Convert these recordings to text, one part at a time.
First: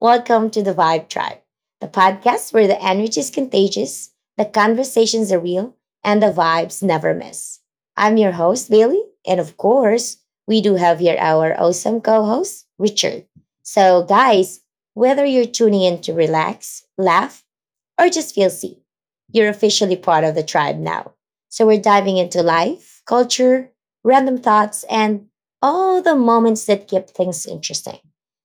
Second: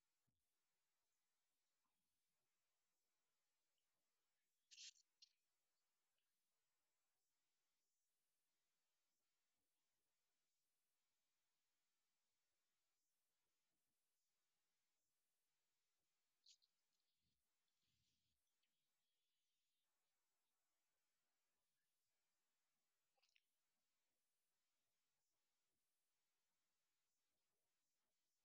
Welcome to the Vibe Tribe, the podcast where the energy is contagious, the conversations are real, and the vibes never miss. I'm your host, Bailey, and of course, we do have here our awesome co host, Richard. So, guys, whether you're tuning in to relax, laugh, or just feel seen, you're officially part of the tribe now. So, we're diving into life, culture, random thoughts, and all the moments that keep things interesting.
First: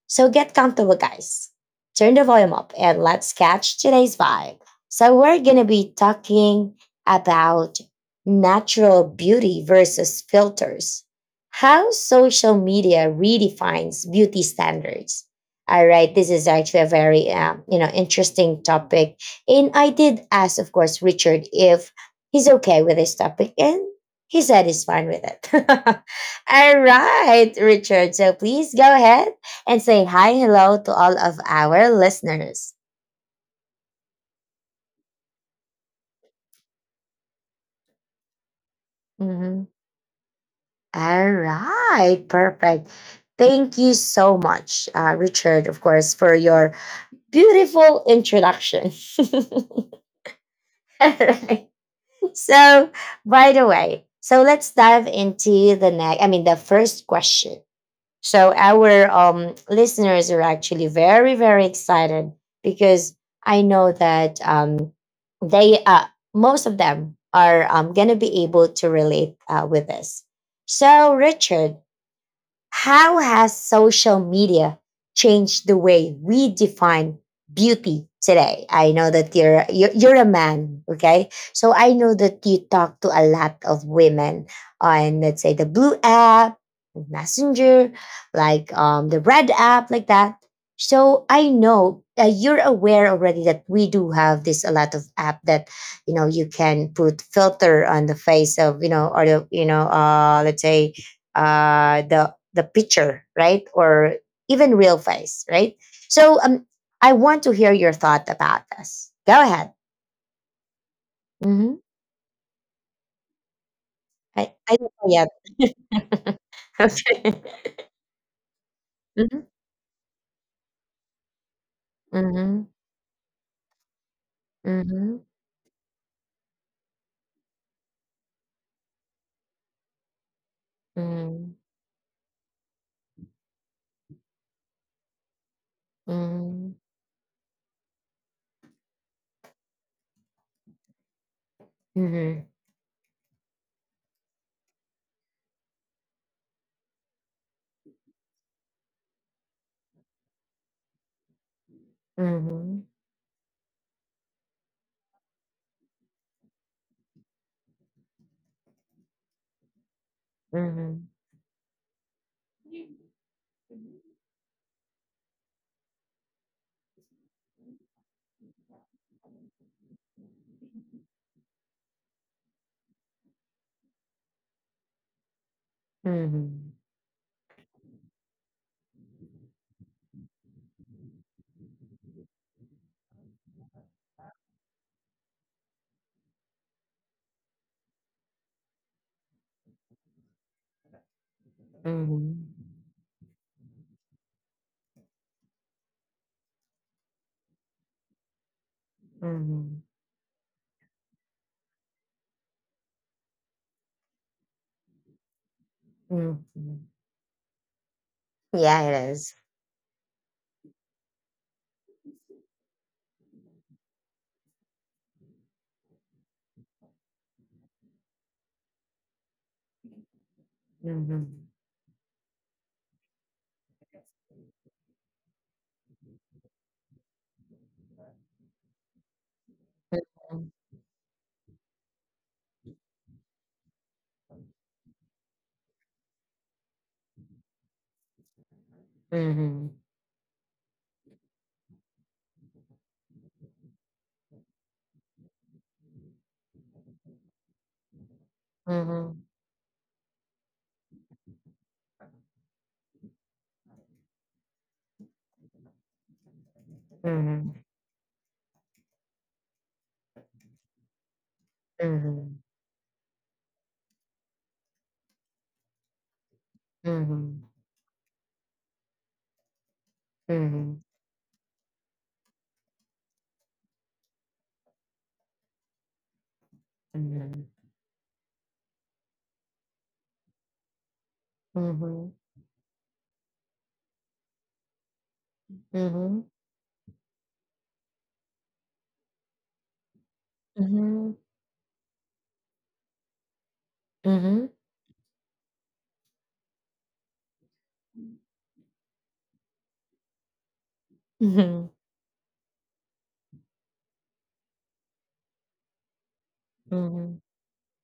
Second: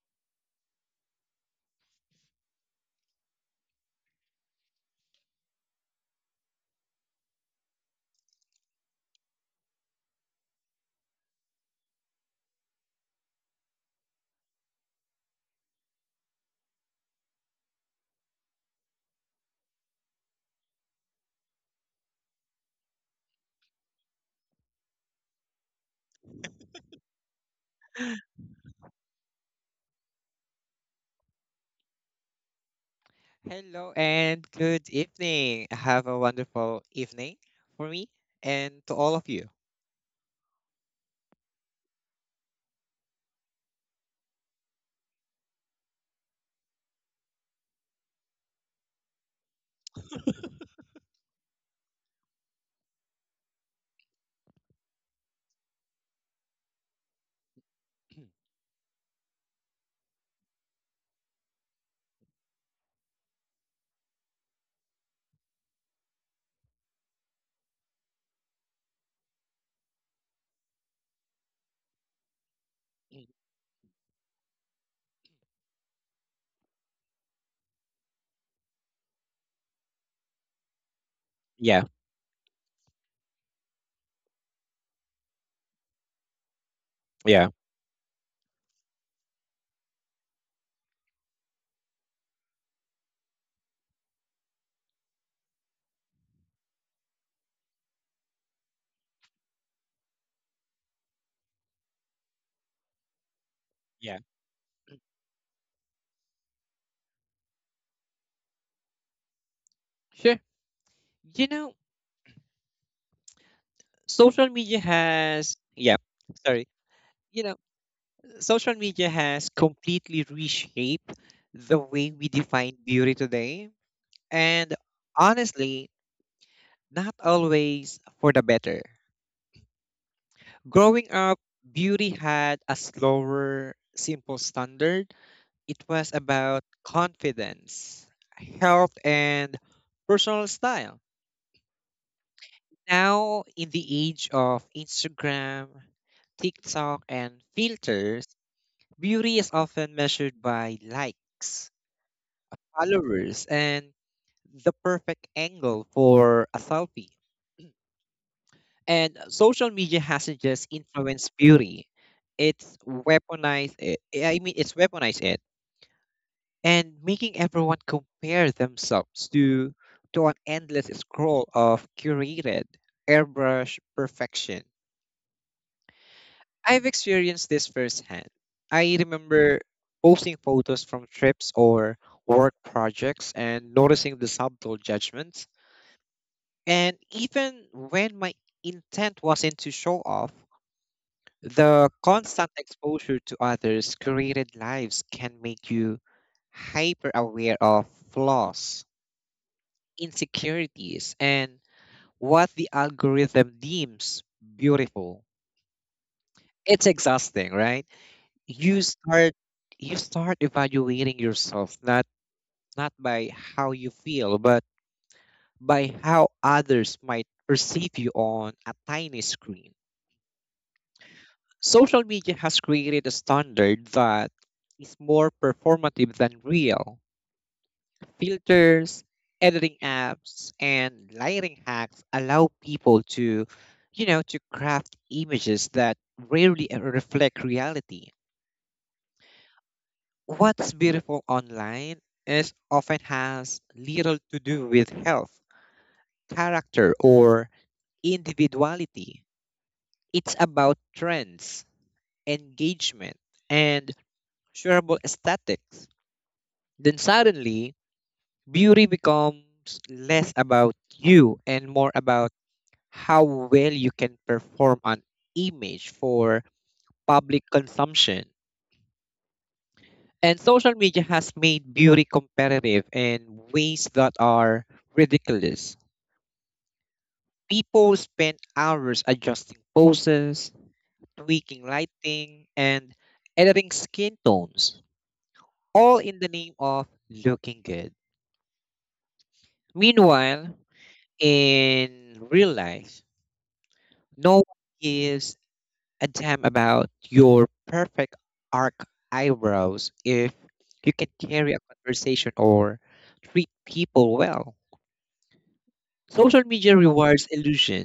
So get comfortable, guys. Turn the volume up and let's catch today's vibe. So, we're going to be talking about natural beauty versus filters, how social media redefines beauty standards. All right, this is actually a very interesting topic, and I did ask, of course, Richard if he's okay with this topic, and he said he's fine with it. All right, Richard. So please go ahead and say hi, hello to all of our listeners. Hello and good evening. Have a wonderful evening for me and to all of you. Mhm. All right, perfect. Thank you so much, Richard, of course, for your beautiful introduction. All right. So, by the way, so let's dive into the next, I mean, the first question. So our listeners are actually very, very excited because I know that they, most of them, are going to be able to relate with this. So, Richard, how has social media changed the way we define beauty today? I know that you're a man, okay? So Yeah, I know that you talk to a lot of women on, let's say, the blue app, yeah, messenger, like the red app like that. So I know you're aware already that we do have this a lot of app that you can put filter on the face of you know or the you know let's say the picture, right, or yeah. even real face, right? So I want to hear your thought about this. Go ahead. Sure. You hmm know, social I media don't know has, yeah, yet. sorry. Okay. You know, social media Mhm. has completely reshaped the way we Mhm. define beauty today. And honestly, not always for the better. Growing up, Mhm. beauty had a slower, simple standard. It was about Mhm. confidence, health, and personal style. Now, in the age of Instagram, TikTok, and filters, beauty is often measured by likes, Mhm. followers, and the perfect angle for a selfie. And social media hasn't just Mhm. influenced beauty, it's weaponized it. I mean, it's weaponized it and making everyone compare themselves to an endless scroll of curated airbrush perfection. Mhm. I've experienced this firsthand. I remember posting photos from trips or work projects and noticing the subtle judgments. And even when my intent wasn't to show off, the Mhm. constant Mhm. exposure to others' curated lives can make you hyper aware of flaws, Mhm. Mhm. insecurities, and what the algorithm deems beautiful. It's Mhm. exhausting, right? Yeah, You it start is. you start evaluating yourself not by how you feel, but by how others might perceive you on a tiny screen. Mhm. Social media has created a standard that is more performative than real. Filters, editing Mhm. apps, and lighting hacks allow people to, to craft images that rarely reflect reality. Mhm. What's beautiful online is often has little to do with health, character, or individuality. Mhm. It's about trends, engagement, and shareable aesthetics. Then Mhm. suddenly, beauty becomes less about you and more about Mhm. how well you can perform an image for mhm, public consumption. And social Mhm, media has made beauty competitive in ways that are ridiculous. mhm. People spend hours adjusting poses, tweaking Mhm. lighting, and editing skin tones, all in Mhm. the name of looking good. Meanwhile, Mhm. in real life, no Mhm. one gives a damn about your perfect arc eyebrows if you can carry a Mhm. conversation or treat people well. Social media Mhm. rewards illusion,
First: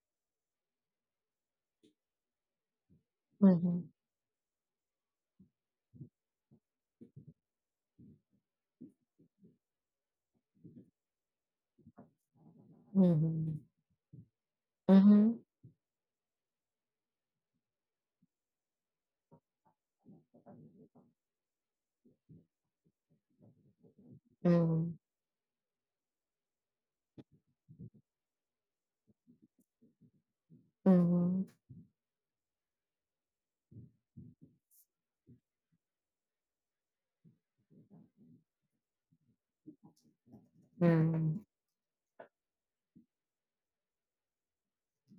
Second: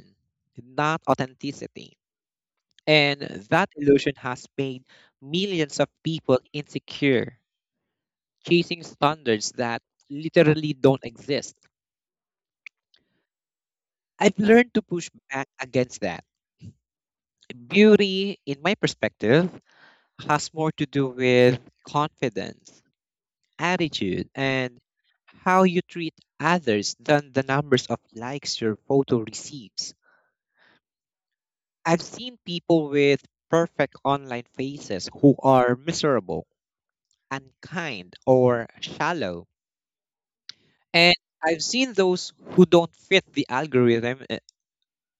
not authenticity. And that Mhm. illusion has made millions of people insecure, chasing standards that literally don't exist. Mhm. I've learned to push Mhm. back against that. Beauty, in my perspective, has more to do with confidence, attitude, and Mhm. how you treat others than the numbers of likes your photo receives. I've seen people with perfect online faces who are miserable, unkind, or shallow. Mhm. And Mhm. I've seen those who don't fit the algorithm, uh,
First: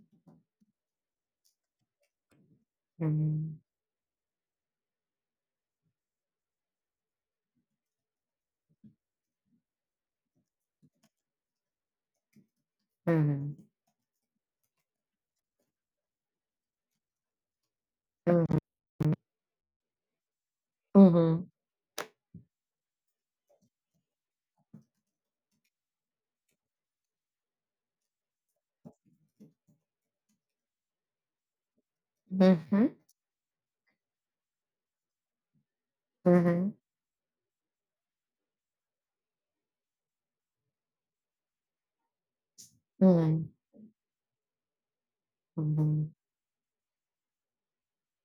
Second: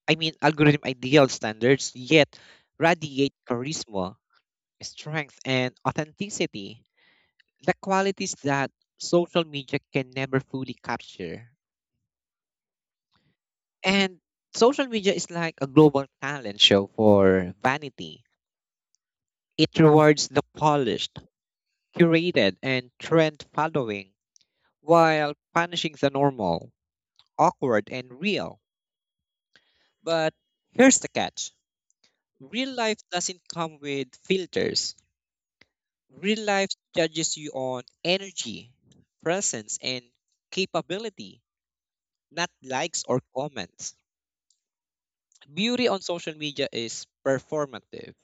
I mean, algorithm ideal standards, yet radiate Mhm. charisma, strength, and authenticity, the qualities that social media can never fully capture. Mhm. And social media is like a global talent show for vanity. It rewards the polished, Mhm. curated, and trend following while punishing the normal, awkward, and real. But here's the catch: real life doesn't come with filters. Mhm. Mhm. Real Mhm. life Mhm. judges you on energy, presence, and capability, not likes or comments. Beauty on Mhm. social media is performative.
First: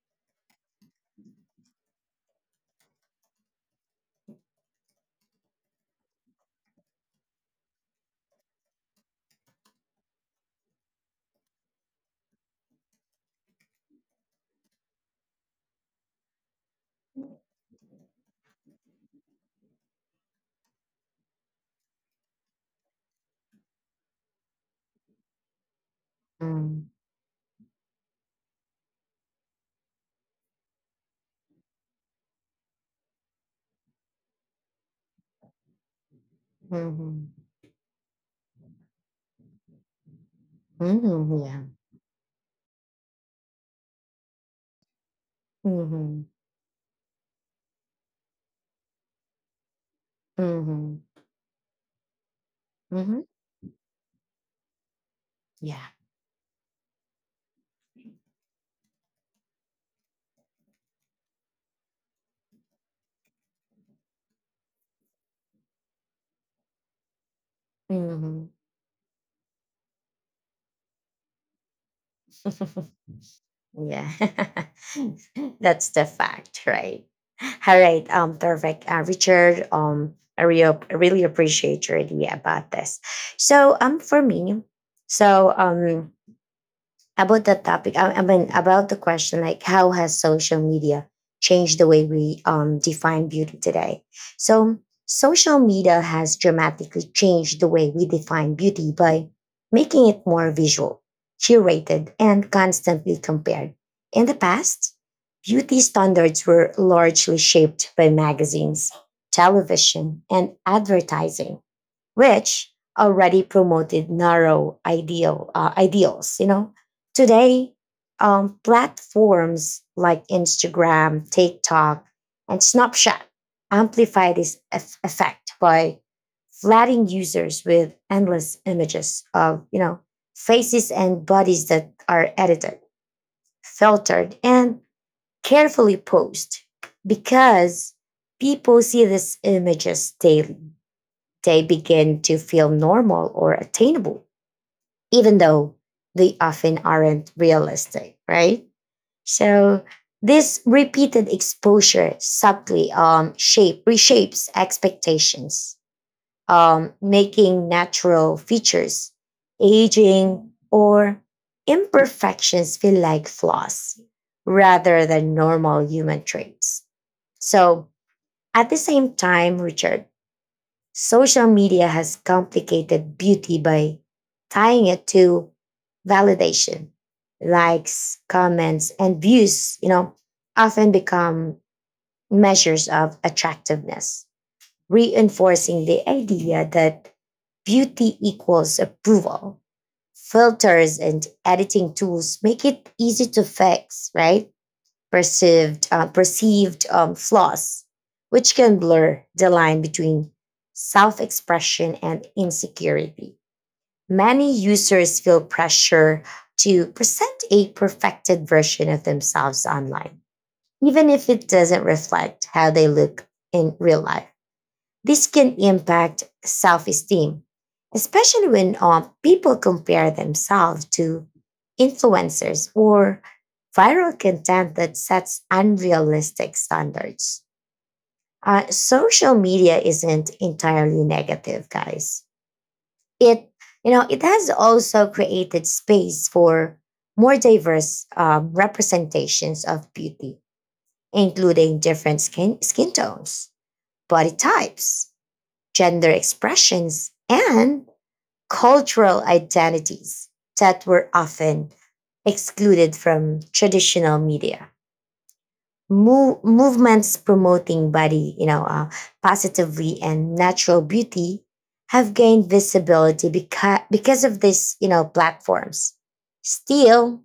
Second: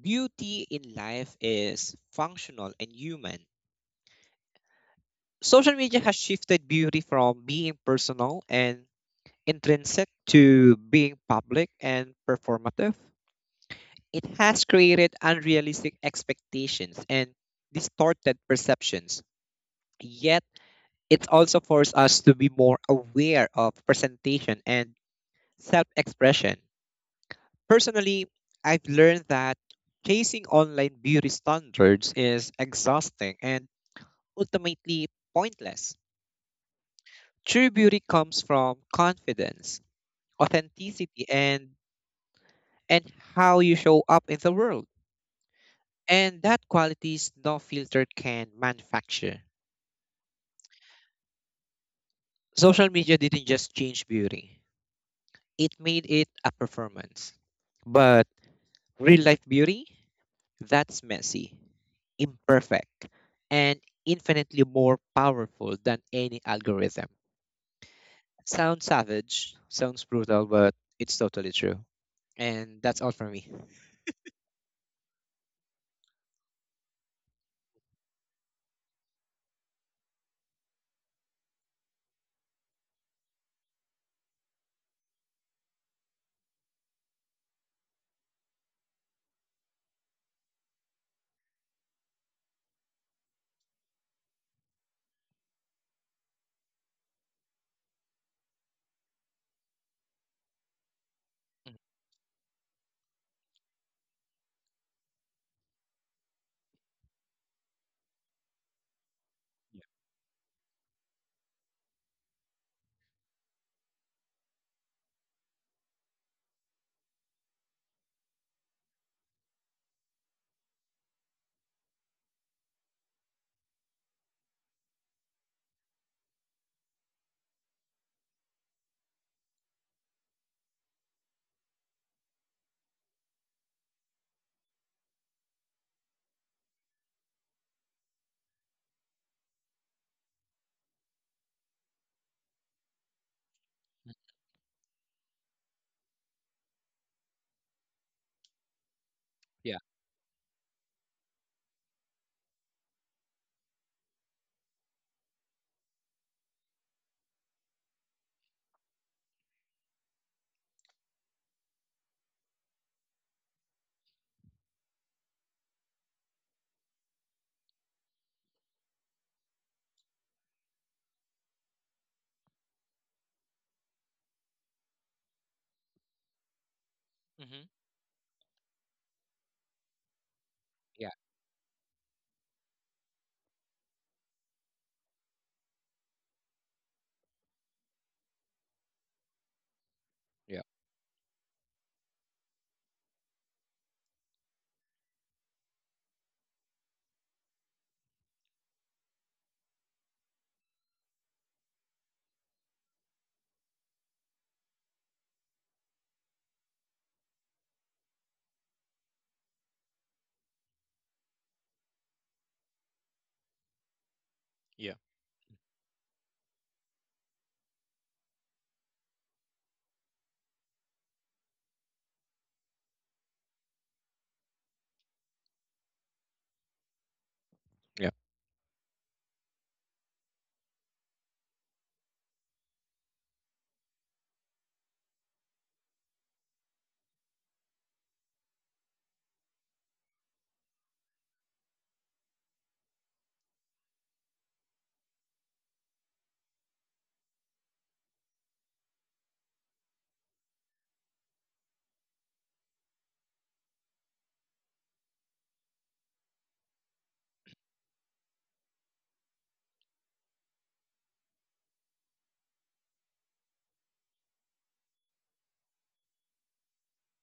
Beauty in life is functional and human. Social media has shifted beauty from being personal and intrinsic to being public and performative. It has created unrealistic expectations and distorted perceptions. Yet, it also forced us to be more aware of presentation and self expression. Personally, I've learned that chasing online beauty standards is exhausting and ultimately pointless. True beauty comes from confidence, authenticity, and how you show up in the world. Mhm. Mhm. And that qualities no filter can manufacture. Social media Mhm. didn't just change beauty. It Yeah. made it a performance. But real life beauty, that's messy, imperfect, and infinitely more powerful than any algorithm. Mhm. Mhm. Mhm. Sounds savage, sounds brutal, but it's totally true. Yeah. And Mhm. that's all for me. Yeah. That's the fact, right? All right, perfect. Richard, I really appreciate your idea about this. So, for me, so about that topic, I mean about the question like how has social media changed the way we define beauty today. So social media has dramatically changed the way we define beauty by making it more visual, Mhm. curated, and constantly compared. In the past, beauty standards were largely shaped by magazines, Yeah. television, and advertising, which already promoted narrow ideals. You know, today platforms like Instagram, TikTok, and Snapchat amplify this effect by flooding users with endless images of, you know, faces and bodies that are edited, filtered, and carefully posed. Because people see these images daily, they begin to feel normal or attainable, even though they often aren't realistic, right? Yeah. So this repeated exposure subtly shape reshapes expectations, making natural features, aging, or imperfections feel like flaws rather than normal human traits. So at the same time, Richard, social media has complicated beauty by tying it to validation. Hmm. Likes, comments, and views, you know, often Yeah. become measures of attractiveness, reinforcing the idea that beauty equals approval. Yeah. Filters and editing tools make it easy to fix, right, perceived flaws, which can blur the line between self-expression and insecurity. Many users feel pressure to present a perfected version of themselves online, even if it doesn't reflect how they look in real life. Yeah. This can impact self esteem, especially when people compare themselves to influencers or viral content that sets unrealistic standards. Yeah. Social media isn't entirely negative, guys. It, it has also created space for more diverse representations of beauty, including different skin tones, body types, gender expressions, and cultural identities that were often excluded from traditional media. Movements promoting body, positively and natural beauty have gained visibility because of this, you know, platforms. Still,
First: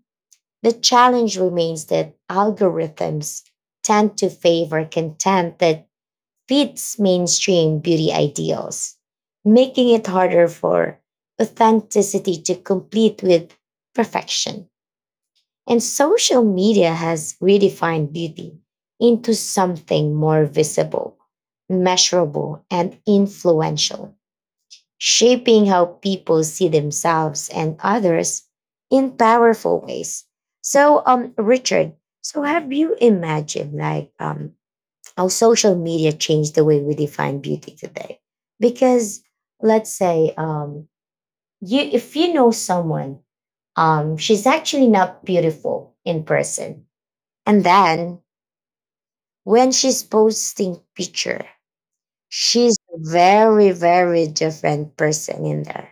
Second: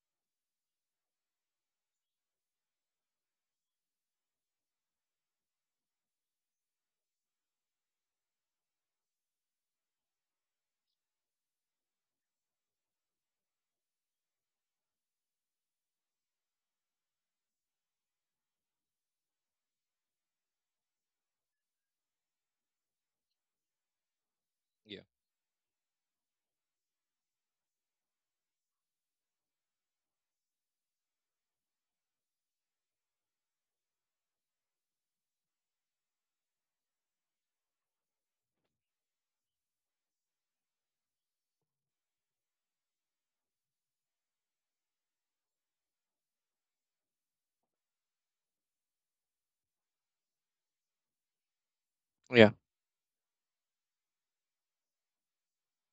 the challenge remains that algorithms tend to favor content that fits mainstream beauty ideals, making it harder for authenticity to compete with perfection. And social media has redefined beauty into something more visible, measurable, and influential, Yeah. shaping how people see themselves and others in powerful ways. So, Richard, so have you imagined like how social media changed the way we define beauty today? Because let's say you, if you know someone, she's actually not beautiful in person, and then when she's posting picture, Yeah. she's a very, very different person in there.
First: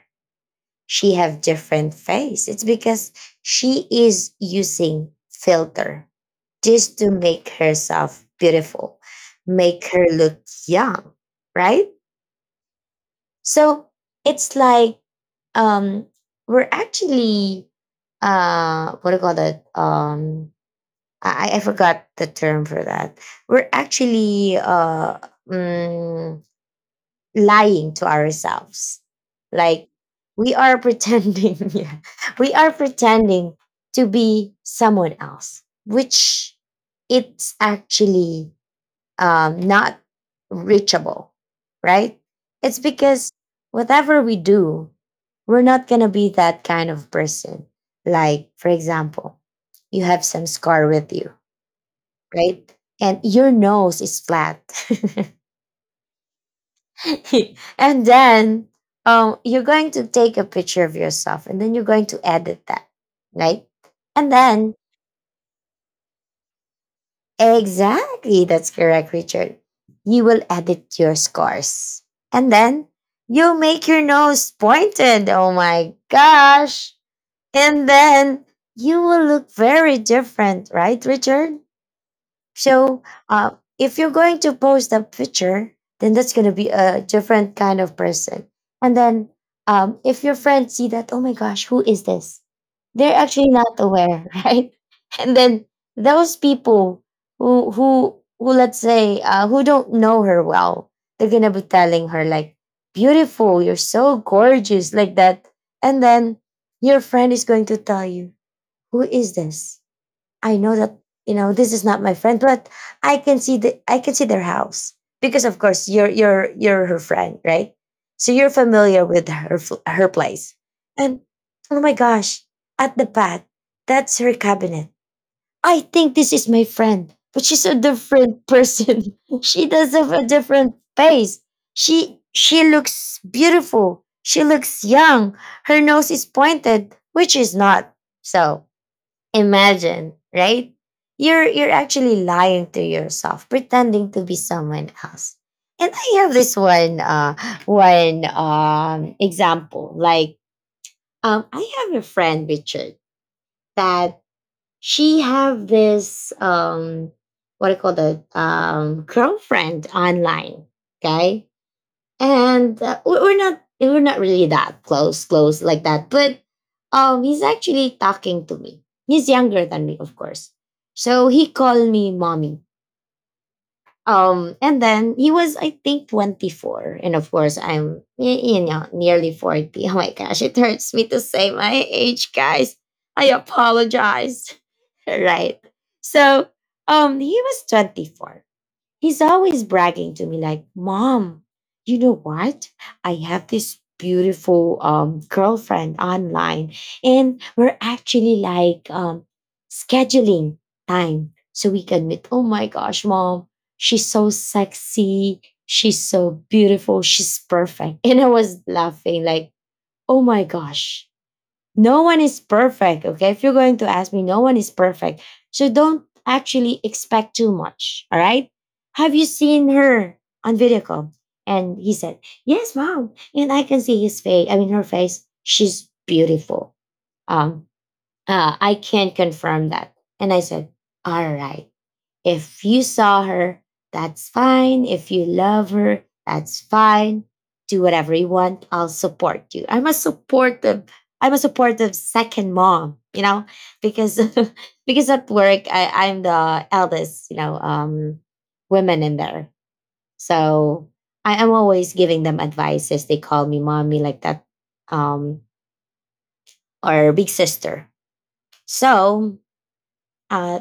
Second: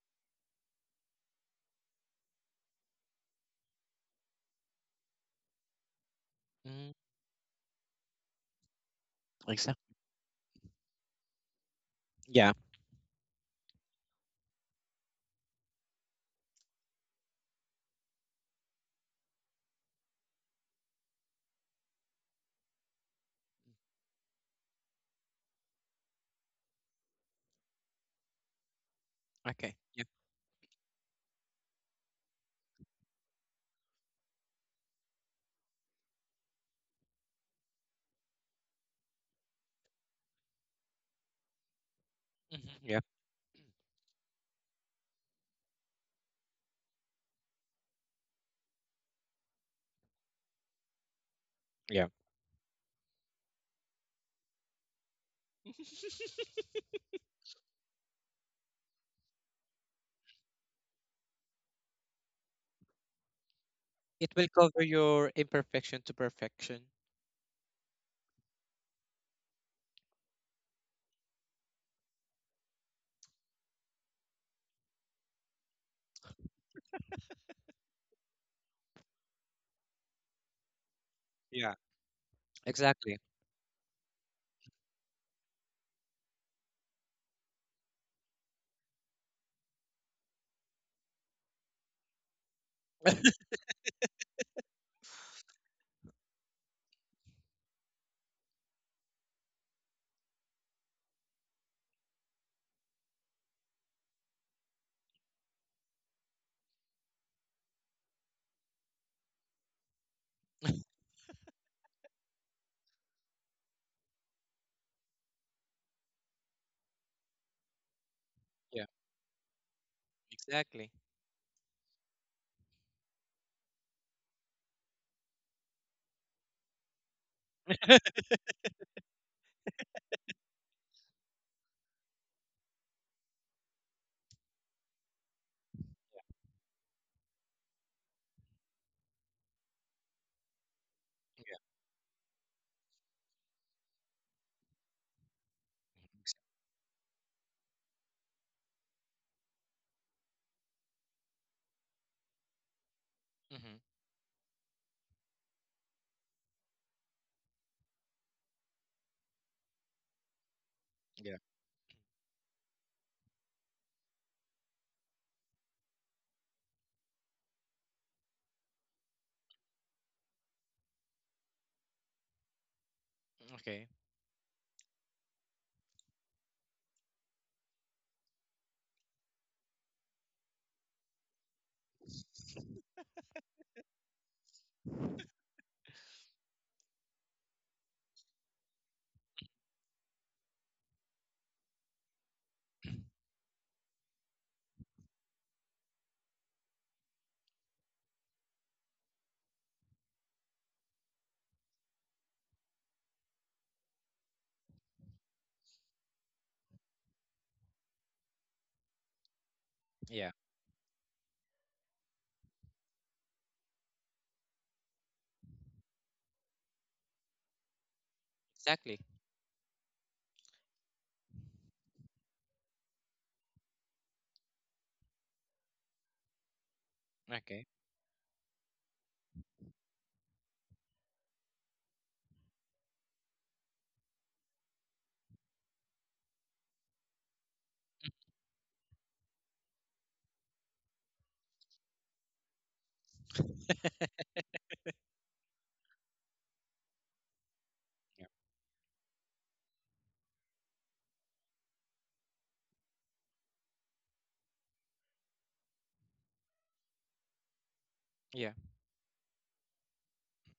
She have different face. It's because she is using filter Mhm. just to make herself beautiful, make Exactly. her look young, right? Yeah. So it's like, um we're actually, what do you call that, I forgot the term for that. We're actually, mm, lying to ourselves. Okay. Like, Yeah. we are pretending, yeah, we are pretending to be someone else, which it's actually not reachable, right? Mhm. It's Yeah. because whatever we do, we're not going to be that kind of person. Like, for example, you have some scar with you, Yeah. right? And your nose is flat. And then you're going to take a picture of yourself and then you're going to edit that, right? And It will then, cover your imperfection to perfection. exactly, that's correct, Richard. You will edit your scars. And then you make your nose pointed. Oh my gosh. And then you will look very different, right, Richard? Yeah. So Exactly. uh, if you're going to post a picture, then that's going to be a different kind of person. And then if your friends see that, oh my gosh, who is this? They're actually not aware, right? And then those people who let's say, who don't know her well, they're gonna be telling her like, "Beautiful, you're so gorgeous," like that. And then your friend is going to tell you, "Who is this? I know that, you know, this is not my friend, but I can see the, I can see their house because of course you're her friend," right? So you're Yeah. familiar with her her place. Exactly. And oh my gosh, at the back, that's her cabinet. I think this is my friend, but she's a different person. She does have a different face. She looks beautiful. She looks young. Her nose is pointed, which is not. So imagine, right? You're Yeah. you're actually lying to yourself, pretending to be someone else. And I have this one example. Like, I have a friend, Richard, Hmm. that she have this what I call the girlfriend online. Yeah. Okay. And we're not really that close like that, but he's actually talking to me. He's younger than me, of course, so he called me mommy. Okay. And then he was, I think, 24, and of course I'm you know, nearly 40. Oh my gosh, it hurts me to say my age, guys. I apologize. Right? So he was 24. He's always bragging to me, like, "Mom, you know what? I have this beautiful girlfriend online, and we're actually like scheduling time so we can meet. Oh my gosh, Mom, she's so sexy. She's so beautiful. She's perfect." And I was laughing, like, "Oh Yeah. my gosh, no one is perfect. Okay, if you're going to ask me, no one is perfect, so don't actually expect too much, all right? Exactly. Have you seen her on video call?" And he said, "Yes, Mom," and I can see his face, I mean her face. She's beautiful. um Okay. I can confirm that. And I said, "All right, if you saw her, that's fine. If you love her, that's fine. Do whatever you want. I'll support you. I'm a supportive. I'm a supportive second mom." You know, because because at work I'm the eldest. You know, Yeah. women in there. So I am always giving them advices. They call me mommy like that, um, or big sister. Yeah. So uh,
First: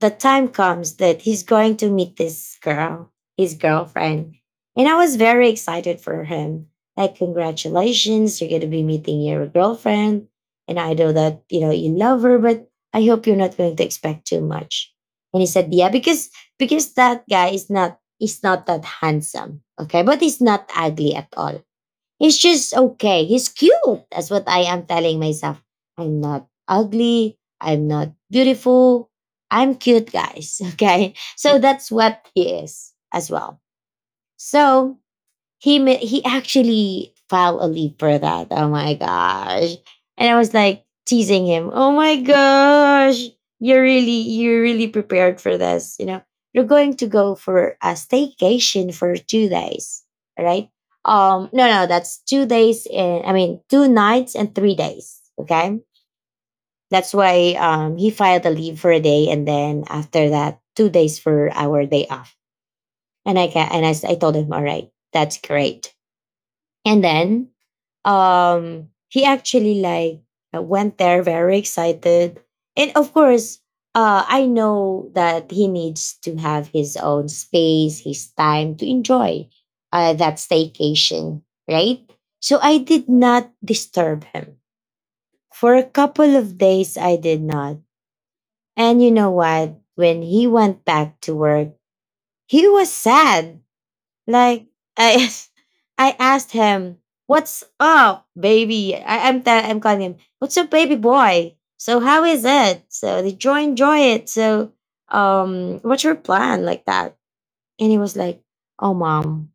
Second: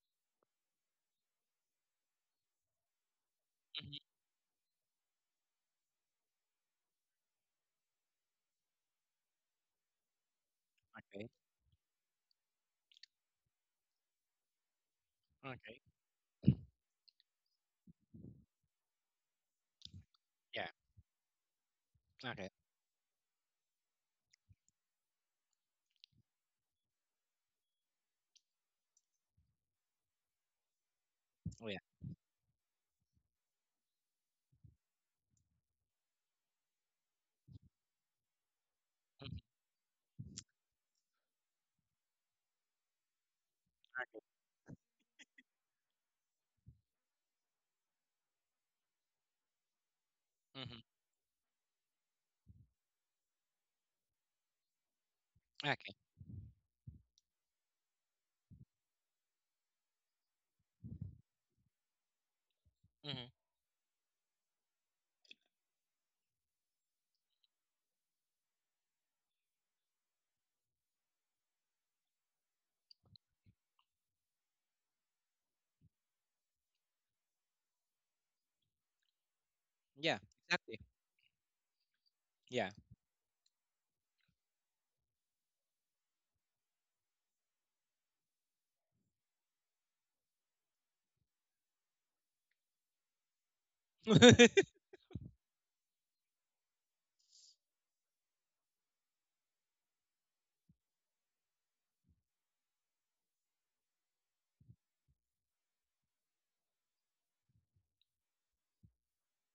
the time comes that he's going to meet this girl, his Hmm. girlfriend. And I was very excited for him. Like, "Congratulations, you're going to be meeting your girlfriend. And I know Okay. that, you know, you love her, but I hope you're not going to expect too much." And he said, Okay. yeah, because that guy is not that handsome. Okay. But he's Yeah. not ugly at all. He's Okay. just okay. He's cute. That's what I am telling myself. I'm not ugly. I'm not beautiful. I'm cute, guys. Okay. So Yeah. that's what he is as well. So he actually filed a leave for that. Oh my Mm-hmm. gosh! And I was like teasing him. Oh my gosh, you're Okay. really you're really prepared for this. You know, you're going to go for a staycation for 2 days, right? Hmm. No, no, that's 2 days and I mean two nights and 3 days. Okay, Okay. that's why he filed a leave for a day, and then after that, 2 days for our day off. Hmm. And I can and I, s- I told him, all right, that's great and then he actually went there very excited. And of course, I know that he needs to have his own space, his time to enjoy Yeah. that Exactly. staycation, right? So Yeah. I did not disturb him. For a couple of days I did not. And you know what? When he went back to work, he was sad like I I asked him, "What's up, baby?" I, I'm tell I'm calling him, "What's up, baby boy?" So how is it? So did you enjoy it? So what's your plan like that? And he was like, "Oh, mom."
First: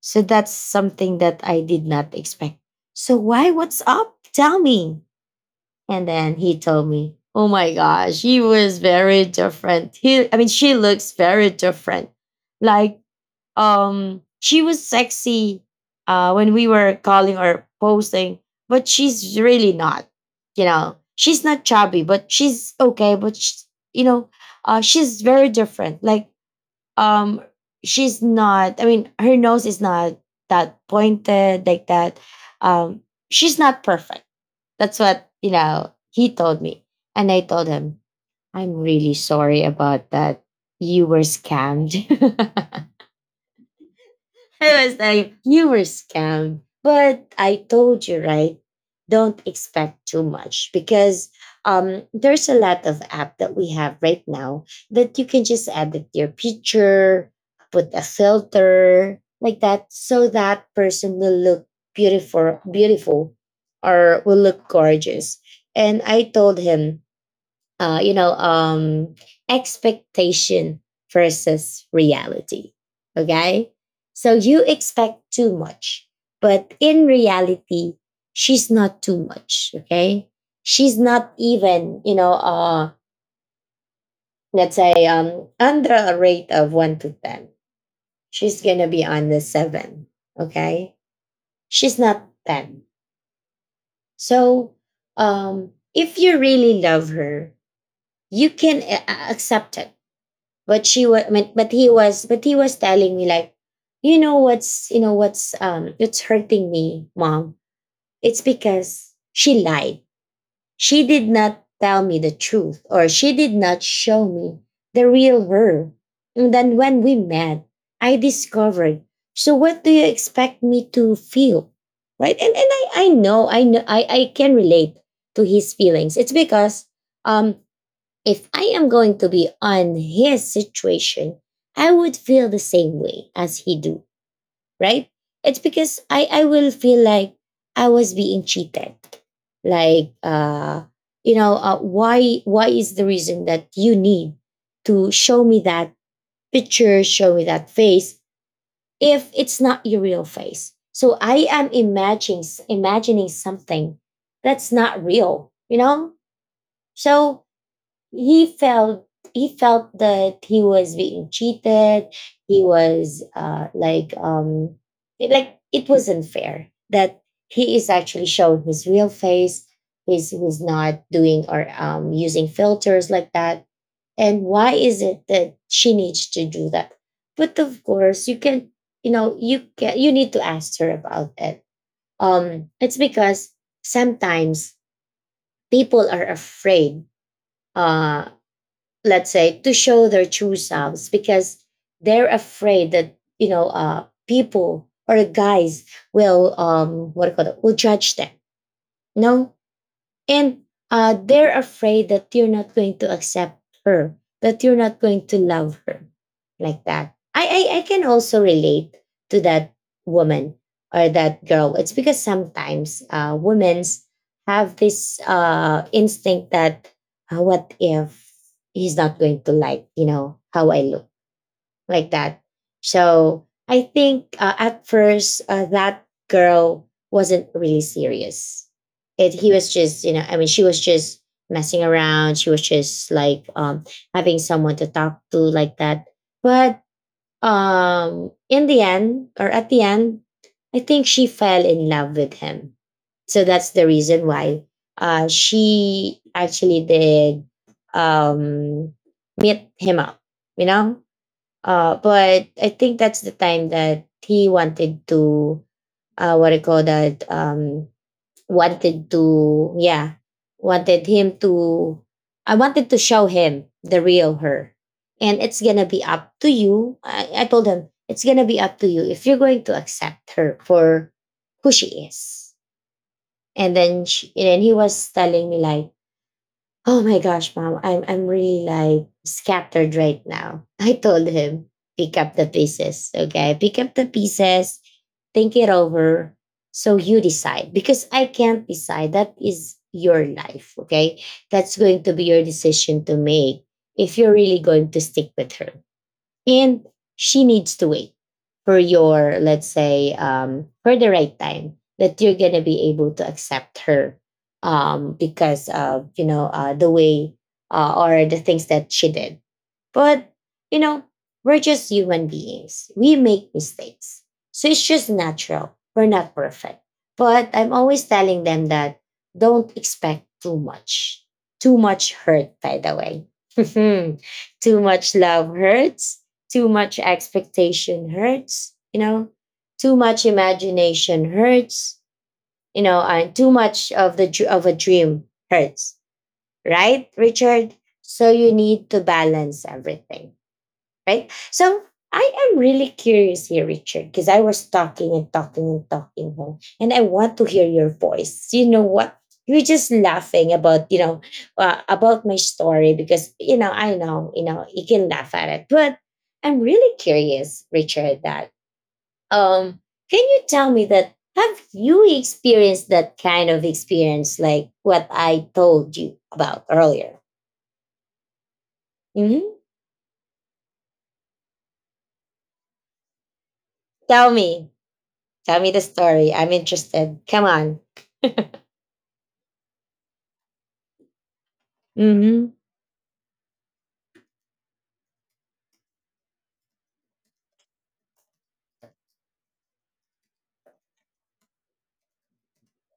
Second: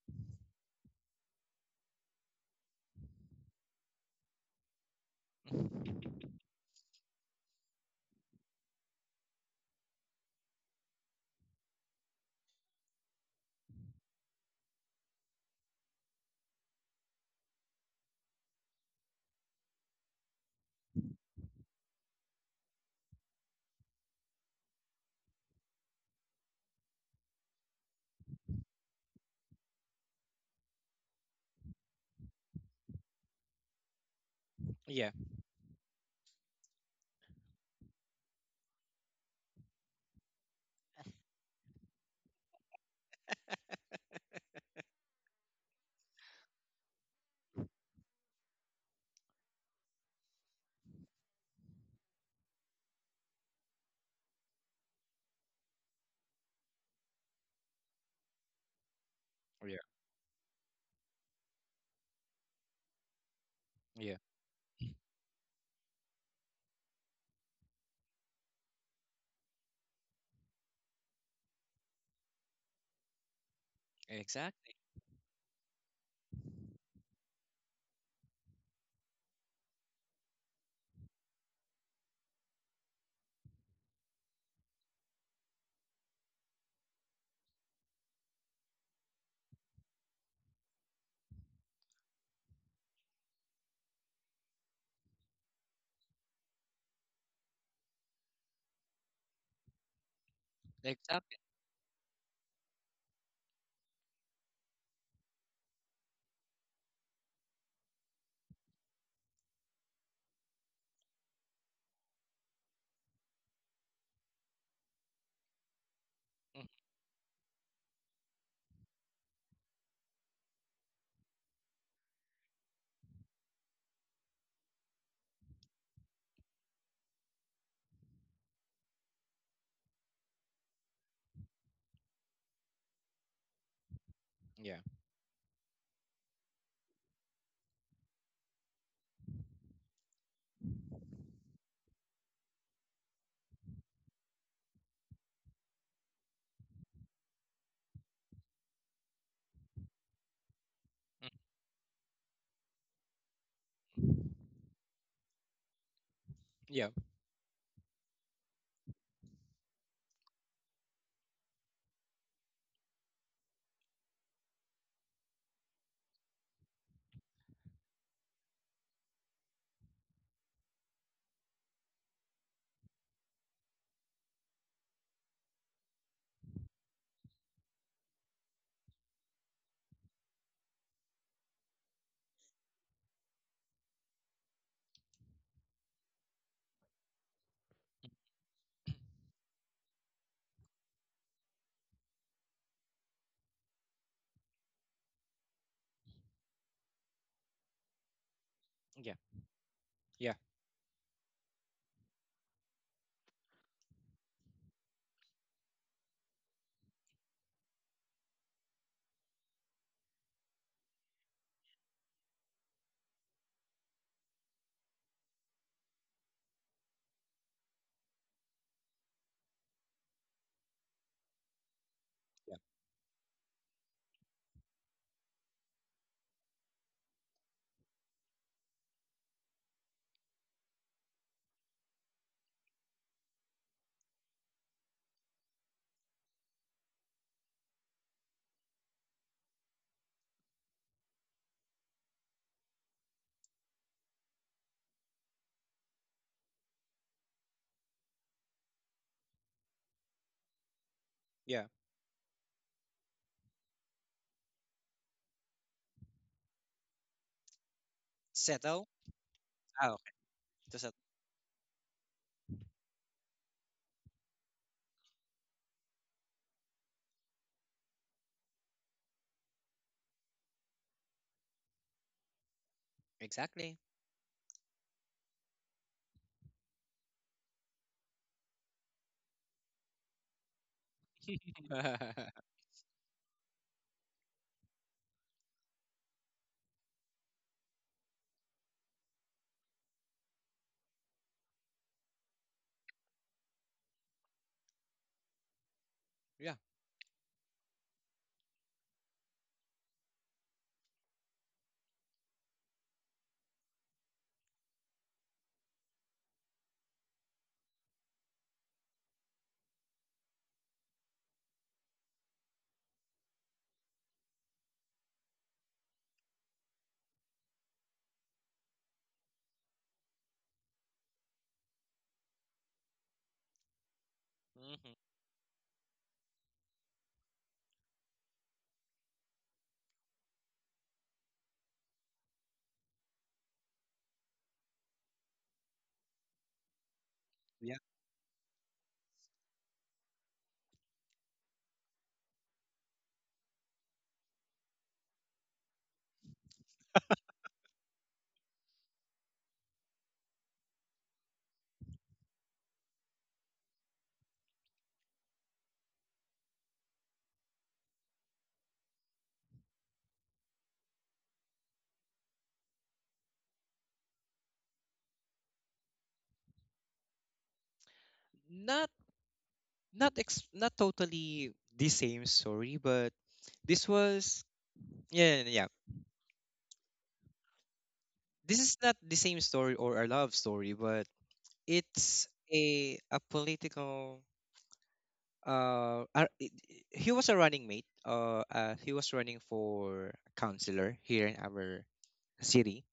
So that's something that I did not expect. So why? What's up? Tell me. And then he told me, "Oh my gosh, he was very different. I mean, she looks very different. Like she was sexy when we were calling or posting, but she's really not, you know, she's not chubby, but she's okay, but she's, you know she's very different, like um she's not, I mean, her nose is not that pointed like that, um she's not perfect. That's Yeah. what, you know, he told me. And I told him, I'm really sorry about that. You were scammed." I was like, you were scammed. But I told you, right? Don't expect too much, because there's a lot of app that we have right now that you can just edit your picture, put a filter like Yeah. that, so that person will look beautiful, beautiful, Yeah. or will look gorgeous. And I told him, uh, you know, um, expectation versus reality. Okay. So you Exactly. expect too much, but in reality, she's not too much. Okay. She's not even, you know, let's say under a rate of one to 10. She's going to be on the seven. Okay. She's not 10. So if you really love her, you can accept it. But she was Exactly. but he was But he was telling me like, you know what's it's hurting me, mom. It's because she lied, she did not tell me the truth, or she did not show me the real her. And Mhm. then when we met, I discovered. So what do you expect me to feel, right? And I know, I know, I can relate to his feelings. It's because um if I am going to be on his situation, I would feel the same way as he do, Yeah. right? It's because I will feel like I was being cheated. Like why is the reason that you need to show me that picture, show me that face if it's not your real face? So Mm. I am imagining something that's not real, you know? Yeah. So he felt he felt that he was being cheated. He was it- like it wasn't fair that he is actually showing his real face. He's not doing or using filters like that. And why is it that she needs to do that? But of course you can, you know, you can, you need to ask her about it. It's because sometimes people are afraid, uh let's say, to show their true selves, because they're afraid that, you know, people or guys will what do you call it, will judge them. Yeah. No. Yeah. And they're afraid that you're not going to accept her, that you're not going to love her like that. I can also relate to that woman or that girl. It's because sometimes women have this instinct that, what if he's not going to like, you know, how I look? Like that. So I think at first, that girl wasn't really serious. It he was just you know I mean, she was just messing around. She was just like, having someone to talk to, like that. But in the end, or at the end, I think she fell in love with him. So that's the reason why she actually did, um, meet him up. You know, Yeah. But I think that's the time that he wanted to, what I call that, Settle. wanted to, Oh, okay. yeah, To settle. wanted him to, I wanted to show him the real her. And it's going to be up to you. I told him, it's going to be up to you if you're going to accept her for who she is. Exactly. And then he was telling me like, oh my gosh, mom, I'm really like scattered right now. I told him, pick up the pieces, okay? Pick up the pieces, think it over. So you decide, because I can't decide. That is your life, okay? That's going to be your decision to make if you're really going to stick with her. Yeah. And she needs to wait for your, let's say for the right time that you're gonna be able to accept her, because of, you know, the way, or the things that she did. But, you know, we're just human beings. We make mistakes. So it's just natural. We're not perfect. But I'm always telling them that don't expect too much. Too much hurt, by the way. Too Hmm. much love hurts. Too much expectation hurts. You know, too much imagination hurts. You know, and too much of the of a dream hurts. Right, Richard? Yeah. So you need to balance everything, right? So I am really curious here, Richard, because I was talking and talking and talking, huh? And I want to hear your voice. You know what? You're just laughing about, you know, about my story, because you know I know you can laugh at it, but I'm really curious, Richard. That um, can you tell me that, have you experienced that kind of experience like what I told you about earlier? Not Mhm. not totally the same story, but this Tell was me, yeah yeah. tell me yeah. the story. I'm interested. Come on. this is not the same story or a love story, but it's Mhm. a political he was a running mate. He was running for councilor here in our city.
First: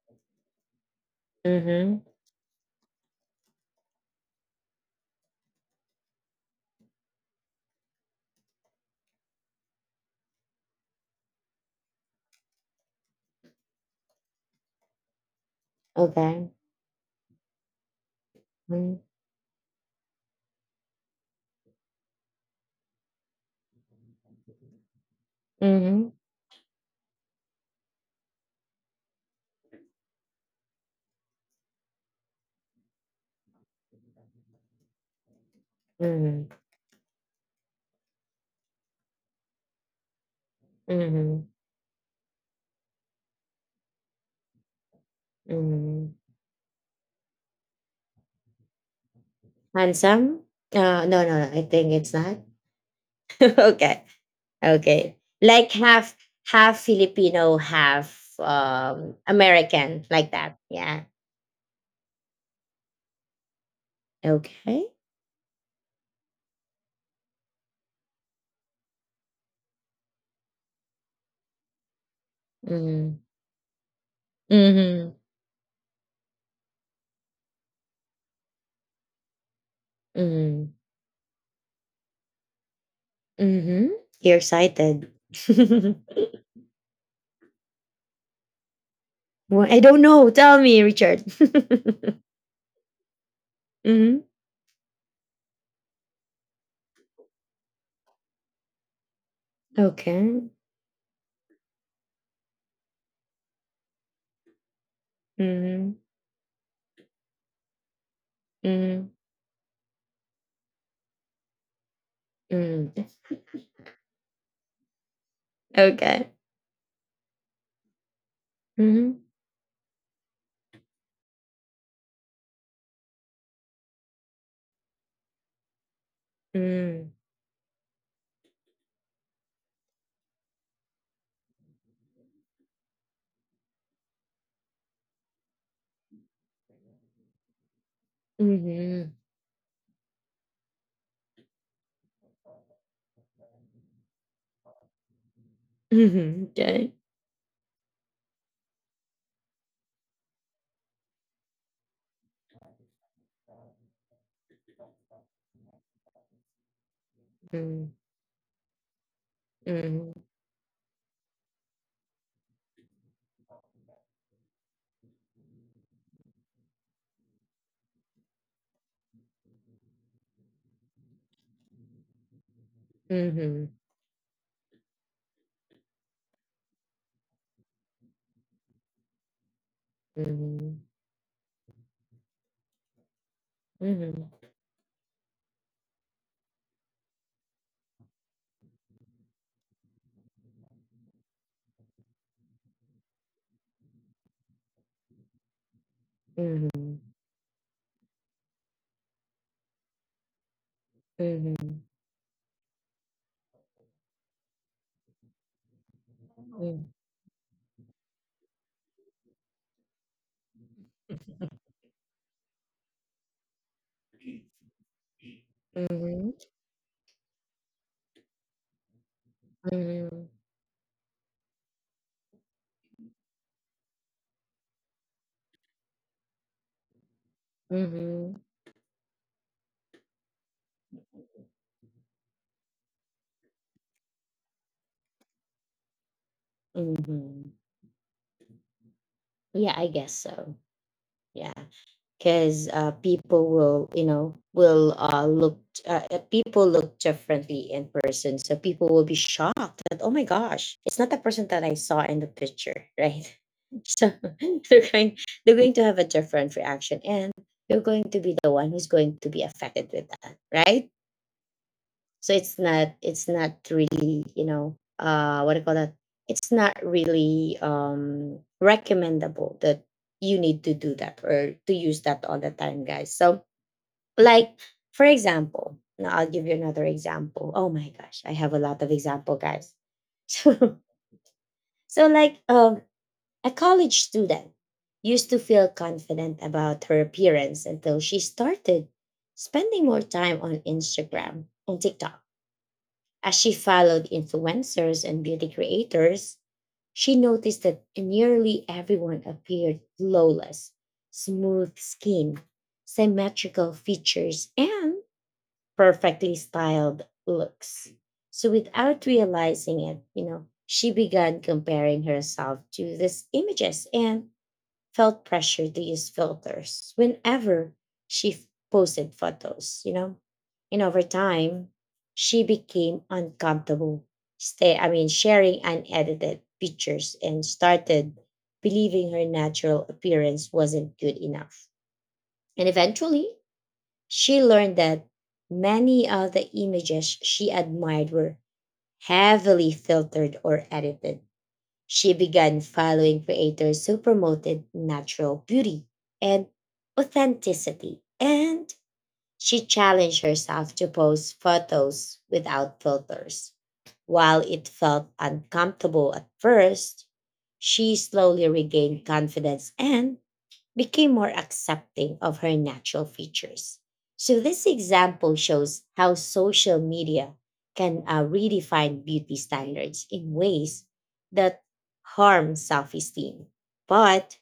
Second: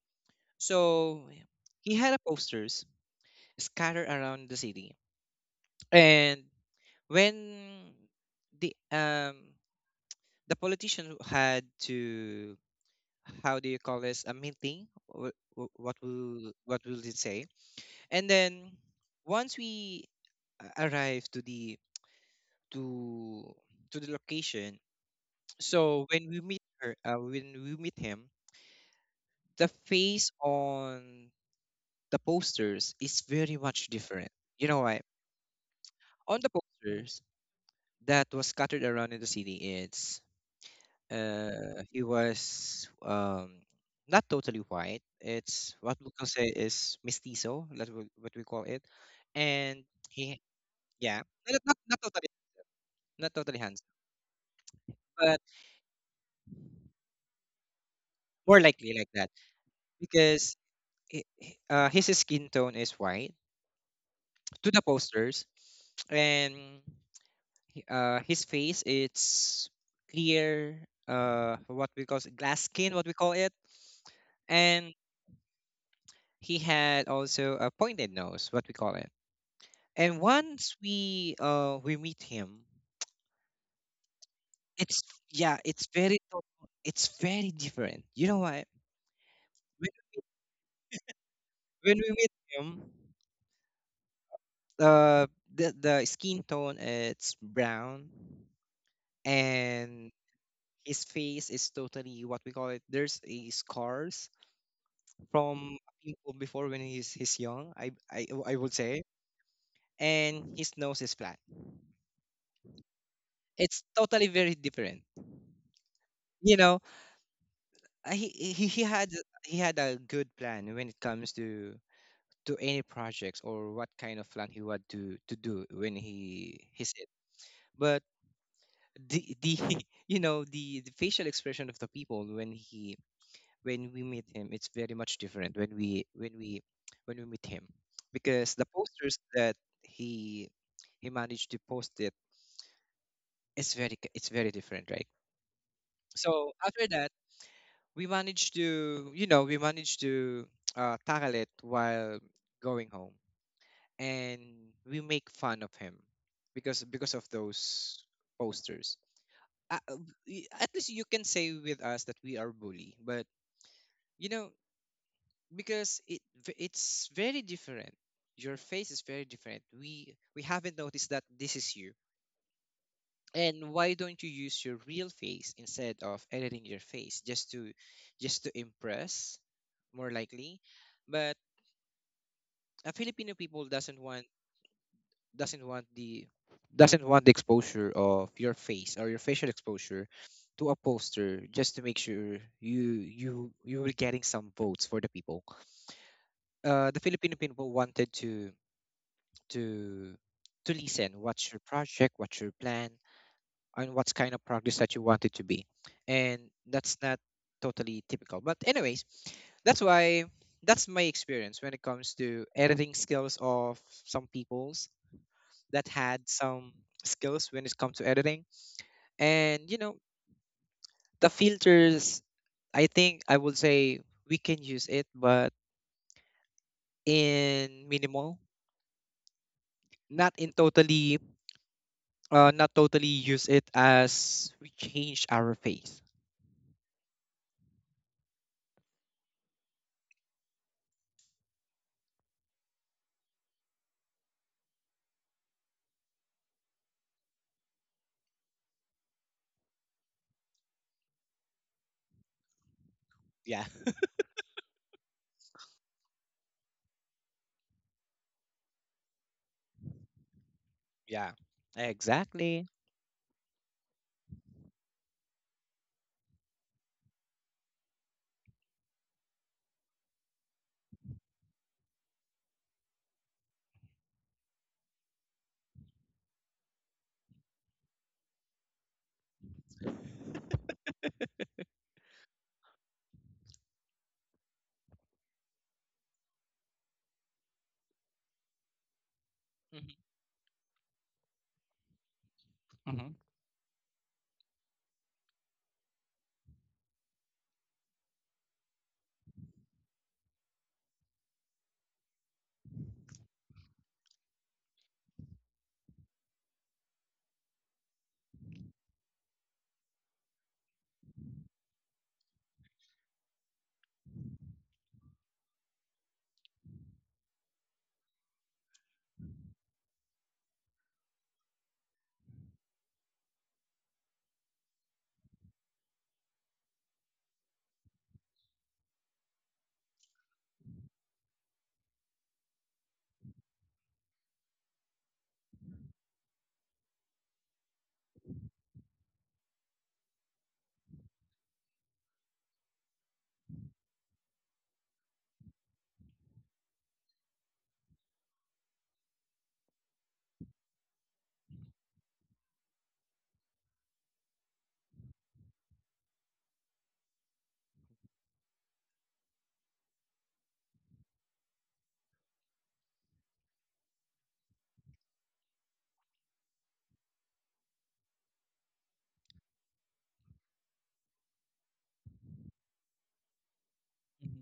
So he Mhm. had a posters scattered around the city, and when the um the politician had to, how do you call this, a meeting? What Okay. will, what will it say? And then Mm. once we arrived to the, to to the location. So Mhm. when we meet her, when we meet him, the face on the posters is very much different. You know why? On the Mhm. posters that was scattered around in the city, it's Mhm. He was not totally white. It's what we Mhm. can say is mestizo. That's what we call it. And Handsome? he, yeah, No, no, no. I think not it's totally, not. not totally handsome, Okay. Okay. but Like half half Filipino, half more likely like that American, like because. that. Yeah. His skin tone is white to the Okay. posters, and his face, it's clear, what we call glass skin, what we Mhm. call it. And Mhm. he had also a pointed nose, what we call it. And Mhm. once we meet him, Mhm. You're it's excited. yeah it's very it's very different. You know why? Well, I when, don't know. Tell me, Richard. when we meet him, Mhm. uh the skin tone, it's brown. And Okay. his face is totally, what we call it, there's a scars from Mhm. people before when he's young, I would say, Mhm. and his nose is flat. Mhm. It's totally very different. Okay. You know, he had, Mhm. he had a good plan when it comes to any projects or what kind of plan he want to do when he he's it. Mm. But the you know the facial expression of the people when he, when we meet him, it's very much different when we when we, when we meet him, because the Mhm. posters that he he managed to post it, it's very different, right? Mhm. So after Okay. that, we managed to tackle it while going home, and we make fun of him because of Mhm. those posters. uh, uh, at least you can say with us that we are bully, but you know, because it's very different, your face is very different, we haven't noticed that this is you. Mhm. And why don't you use your real face instead of editing your face just to impress, more likely. Mhm. But a filipino people doesn't want, Mhm. doesn't want the, doesn't want the exposure of your face or your facial exposure to a poster just to make sure you you you were getting some votes for the people. Mhm. Mhm. The filipino people wanted to, to to listen what's your Mhm. project, what's your plan, and what's kind of progress that you want it to be. And Mm. that's not totally typical, but anyways, that's why, that's my experience when it comes to editing skills of some peoples that had Mhm. some skills when it comes to editing. And you know, Mhm. the filters, I think I would say, we can use it, but in minimal, Mhm. not in totally, not totally use it as we change our faith. Mhm. Yeah, I guess so. Yeah. Because people will, you know, will look, people look differently in person, so people will be shocked that oh my gosh it's not the person that I saw in the picture, right? Yeah, So they're going they're going to have a different reaction, and you're going to be the one who's going to be affected with that, right? yeah, So it's exactly. not, it's not really, you know, what do you call that, it's not really recommendable that you need to do that or to use that all the time, guys. So like, for example, now I'll give you another example. Oh my gosh, I have a lot of example, guys. so so like, a college student used to feel confident about her appearance until she started spending Mm-hmm. more time on Instagram and TikTok. Hmm. As she followed influencers and beauty creators, she noticed that nearly everyone appeared flawless, smooth skin, symmetrical features, and perfectly styled looks. So without realizing it, you know, she began comparing herself to these images, and felt pressure to use filters whenever she f- posted photos, you know. And over time, she became uncomfortable stay I mean sharing unedited pictures, and started believing her natural appearance wasn't good enough. And eventually, she learned that many of the images she admired were heavily filtered or edited. She began following creators who promoted natural beauty and authenticity, and she challenged herself to post photos without filters. While it felt uncomfortable at first, she slowly regained confidence and became more accepting of her natural features. So, this example shows how social media can redefine beauty standards in ways that harm self esteem, but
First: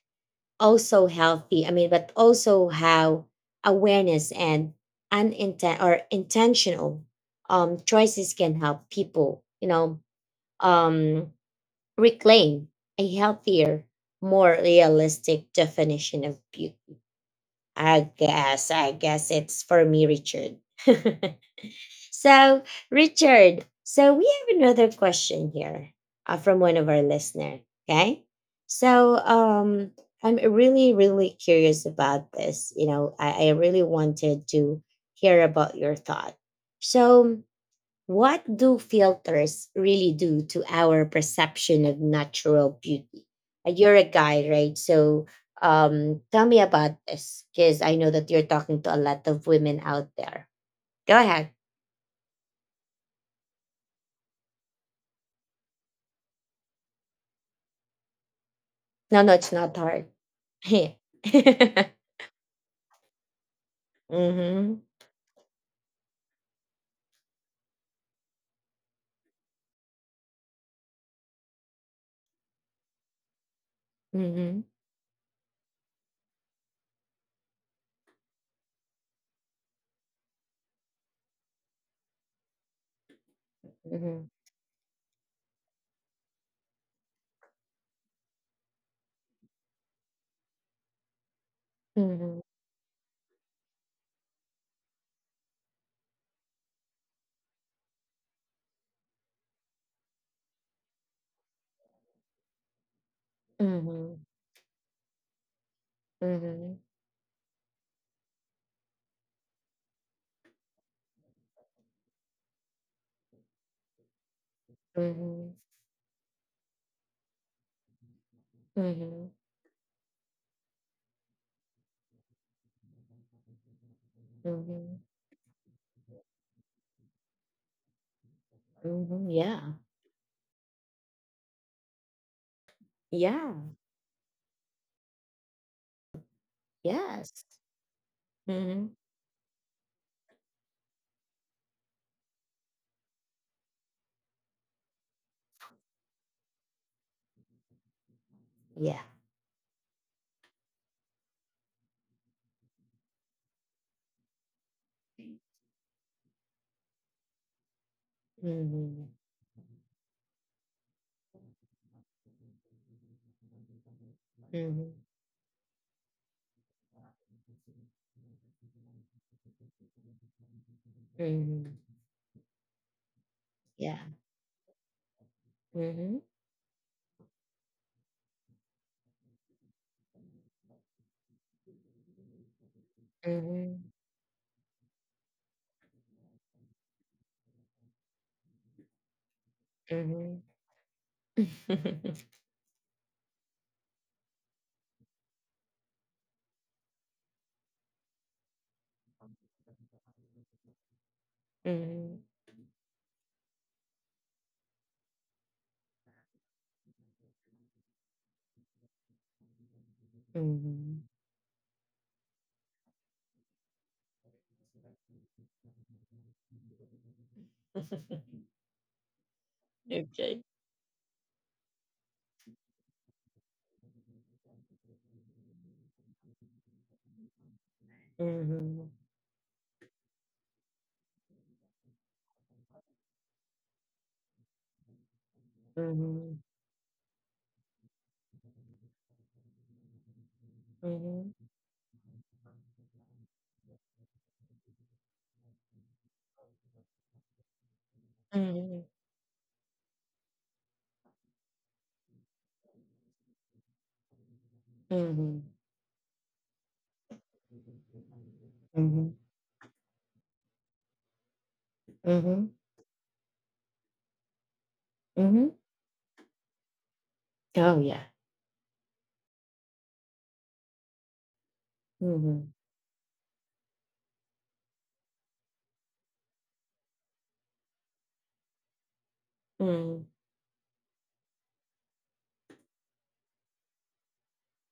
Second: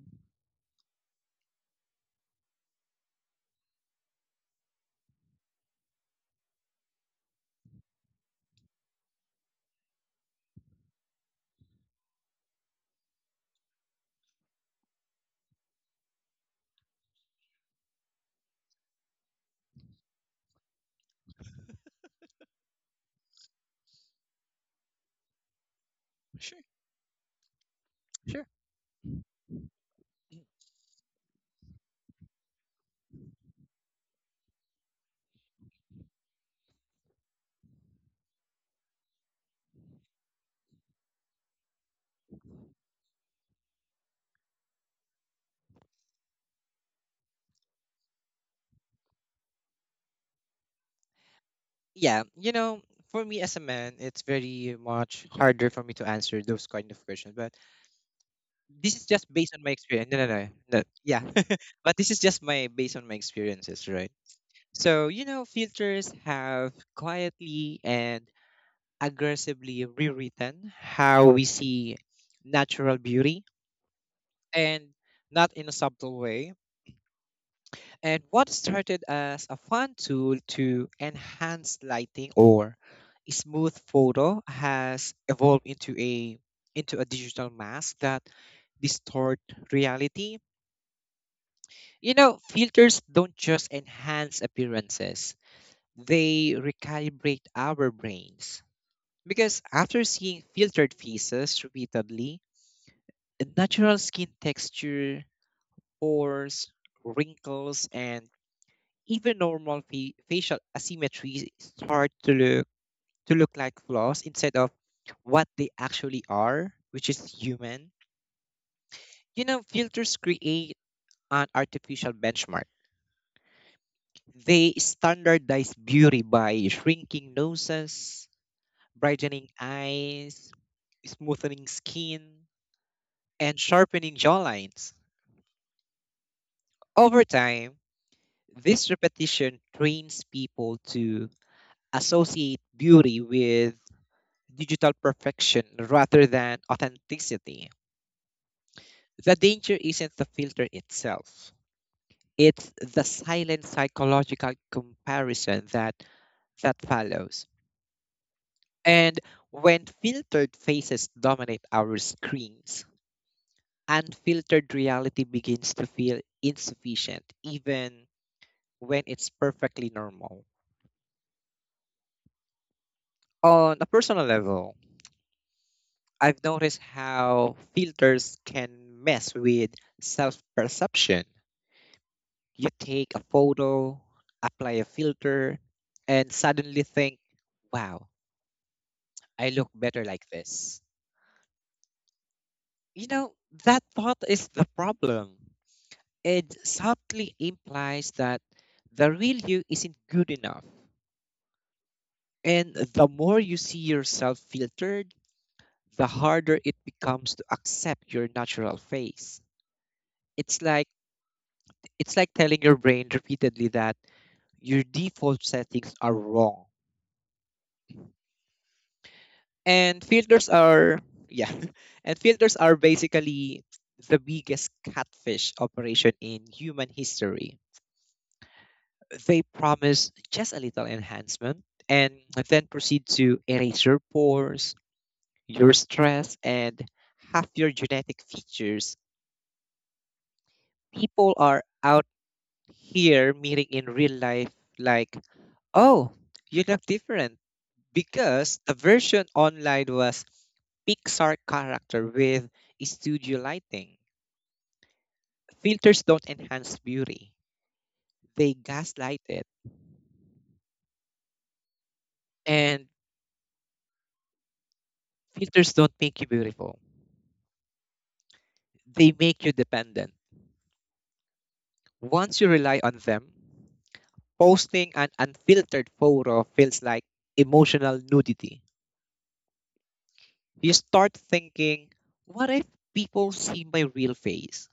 also but also how awareness and uninten- or intentional choices can help people, you know, um, reclaim a healthier, more realistic definition of beauty. I guess it's for me, Richard. So, Richard, so we have another question here from Sure, one of our listener. Okay. sure. So, um, I'm really, really curious about this. You know, I really wanted to hear about your thought. So, what do filters really do to our perception of natural beauty? You're a guy, right? So tell me about this because I know that you're talking to a lot of women out there. Go ahead. Yeah, you know, for me as a man, it's very much harder for me to answer those kind of questions. But this is No, just no, it's based on my not hard. experience. No, no, no, no. Yeah, Mm-hmm. but this is just my based on my experiences, right? Mm-hmm. So you know, filters have quietly and aggressively rewritten how we see natural beauty, and not in a subtle way. And what started as a fun tool to enhance lighting or smooth Mm-hmm. photo has evolved into a, digital mask that distort reality. You Mm-hmm. know, filters don't just enhance appearances, they recalibrate our brains. Because after seeing filtered faces repeatedly, natural Mm-hmm. skin texture, pores, Mm-hmm. wrinkles, and even normal facial asymmetries start to look, like flaws instead of what they actually are, which is human. Mm-hmm. You know, filters create an artificial benchmark. They Mm-hmm. standardize beauty by shrinking noses, Mm-hmm. brightening Yeah. eyes, smoothening skin, Yeah. and sharpening jawlines. Over Yes. time, Mm-hmm. this repetition trains people to associate beauty with digital perfection rather than authenticity. Yeah. The danger isn't the filter itself, it's the silent psychological comparison that follows. Mm-hmm. And when filtered faces dominate our screens, unfiltered Mm-hmm. reality begins to feel insufficient, even when it's perfectly normal. Mhm. On a Yeah. personal level, Mhm. I've noticed how filters can mess with self perception. You take a Mhm. photo, apply a filter, and suddenly think, wow, I look better like Mhm. this. Mhm. Mhm. You know, that thought is the problem. It subtly implies that the real you isn't good enough. And the more you see yourself filtered, the harder it becomes to accept your natural face. It's like it's like telling your brain repeatedly that your default settings are wrong. And Okay. filters are yeah. And filters are basically the biggest catfish operation in human history. Mhm. They promise just a little enhancement and then proceed to erase your pores, your stress, Mhm. and half your genetic features. People Mhm. are out here meeting in real life like, oh, you look different because the Mhm. version online was Pixar character with studio lighting. Mhm. Filters don't enhance beauty, they Mhm. gaslight it. Mhm. And Mhm. filters don't make you beautiful, Oh yeah. they make you dependent. Once you Mhm. rely on them, posting an unfiltered photo feels like emotional nudity. Mhm. You start thinking, what if people see my real face?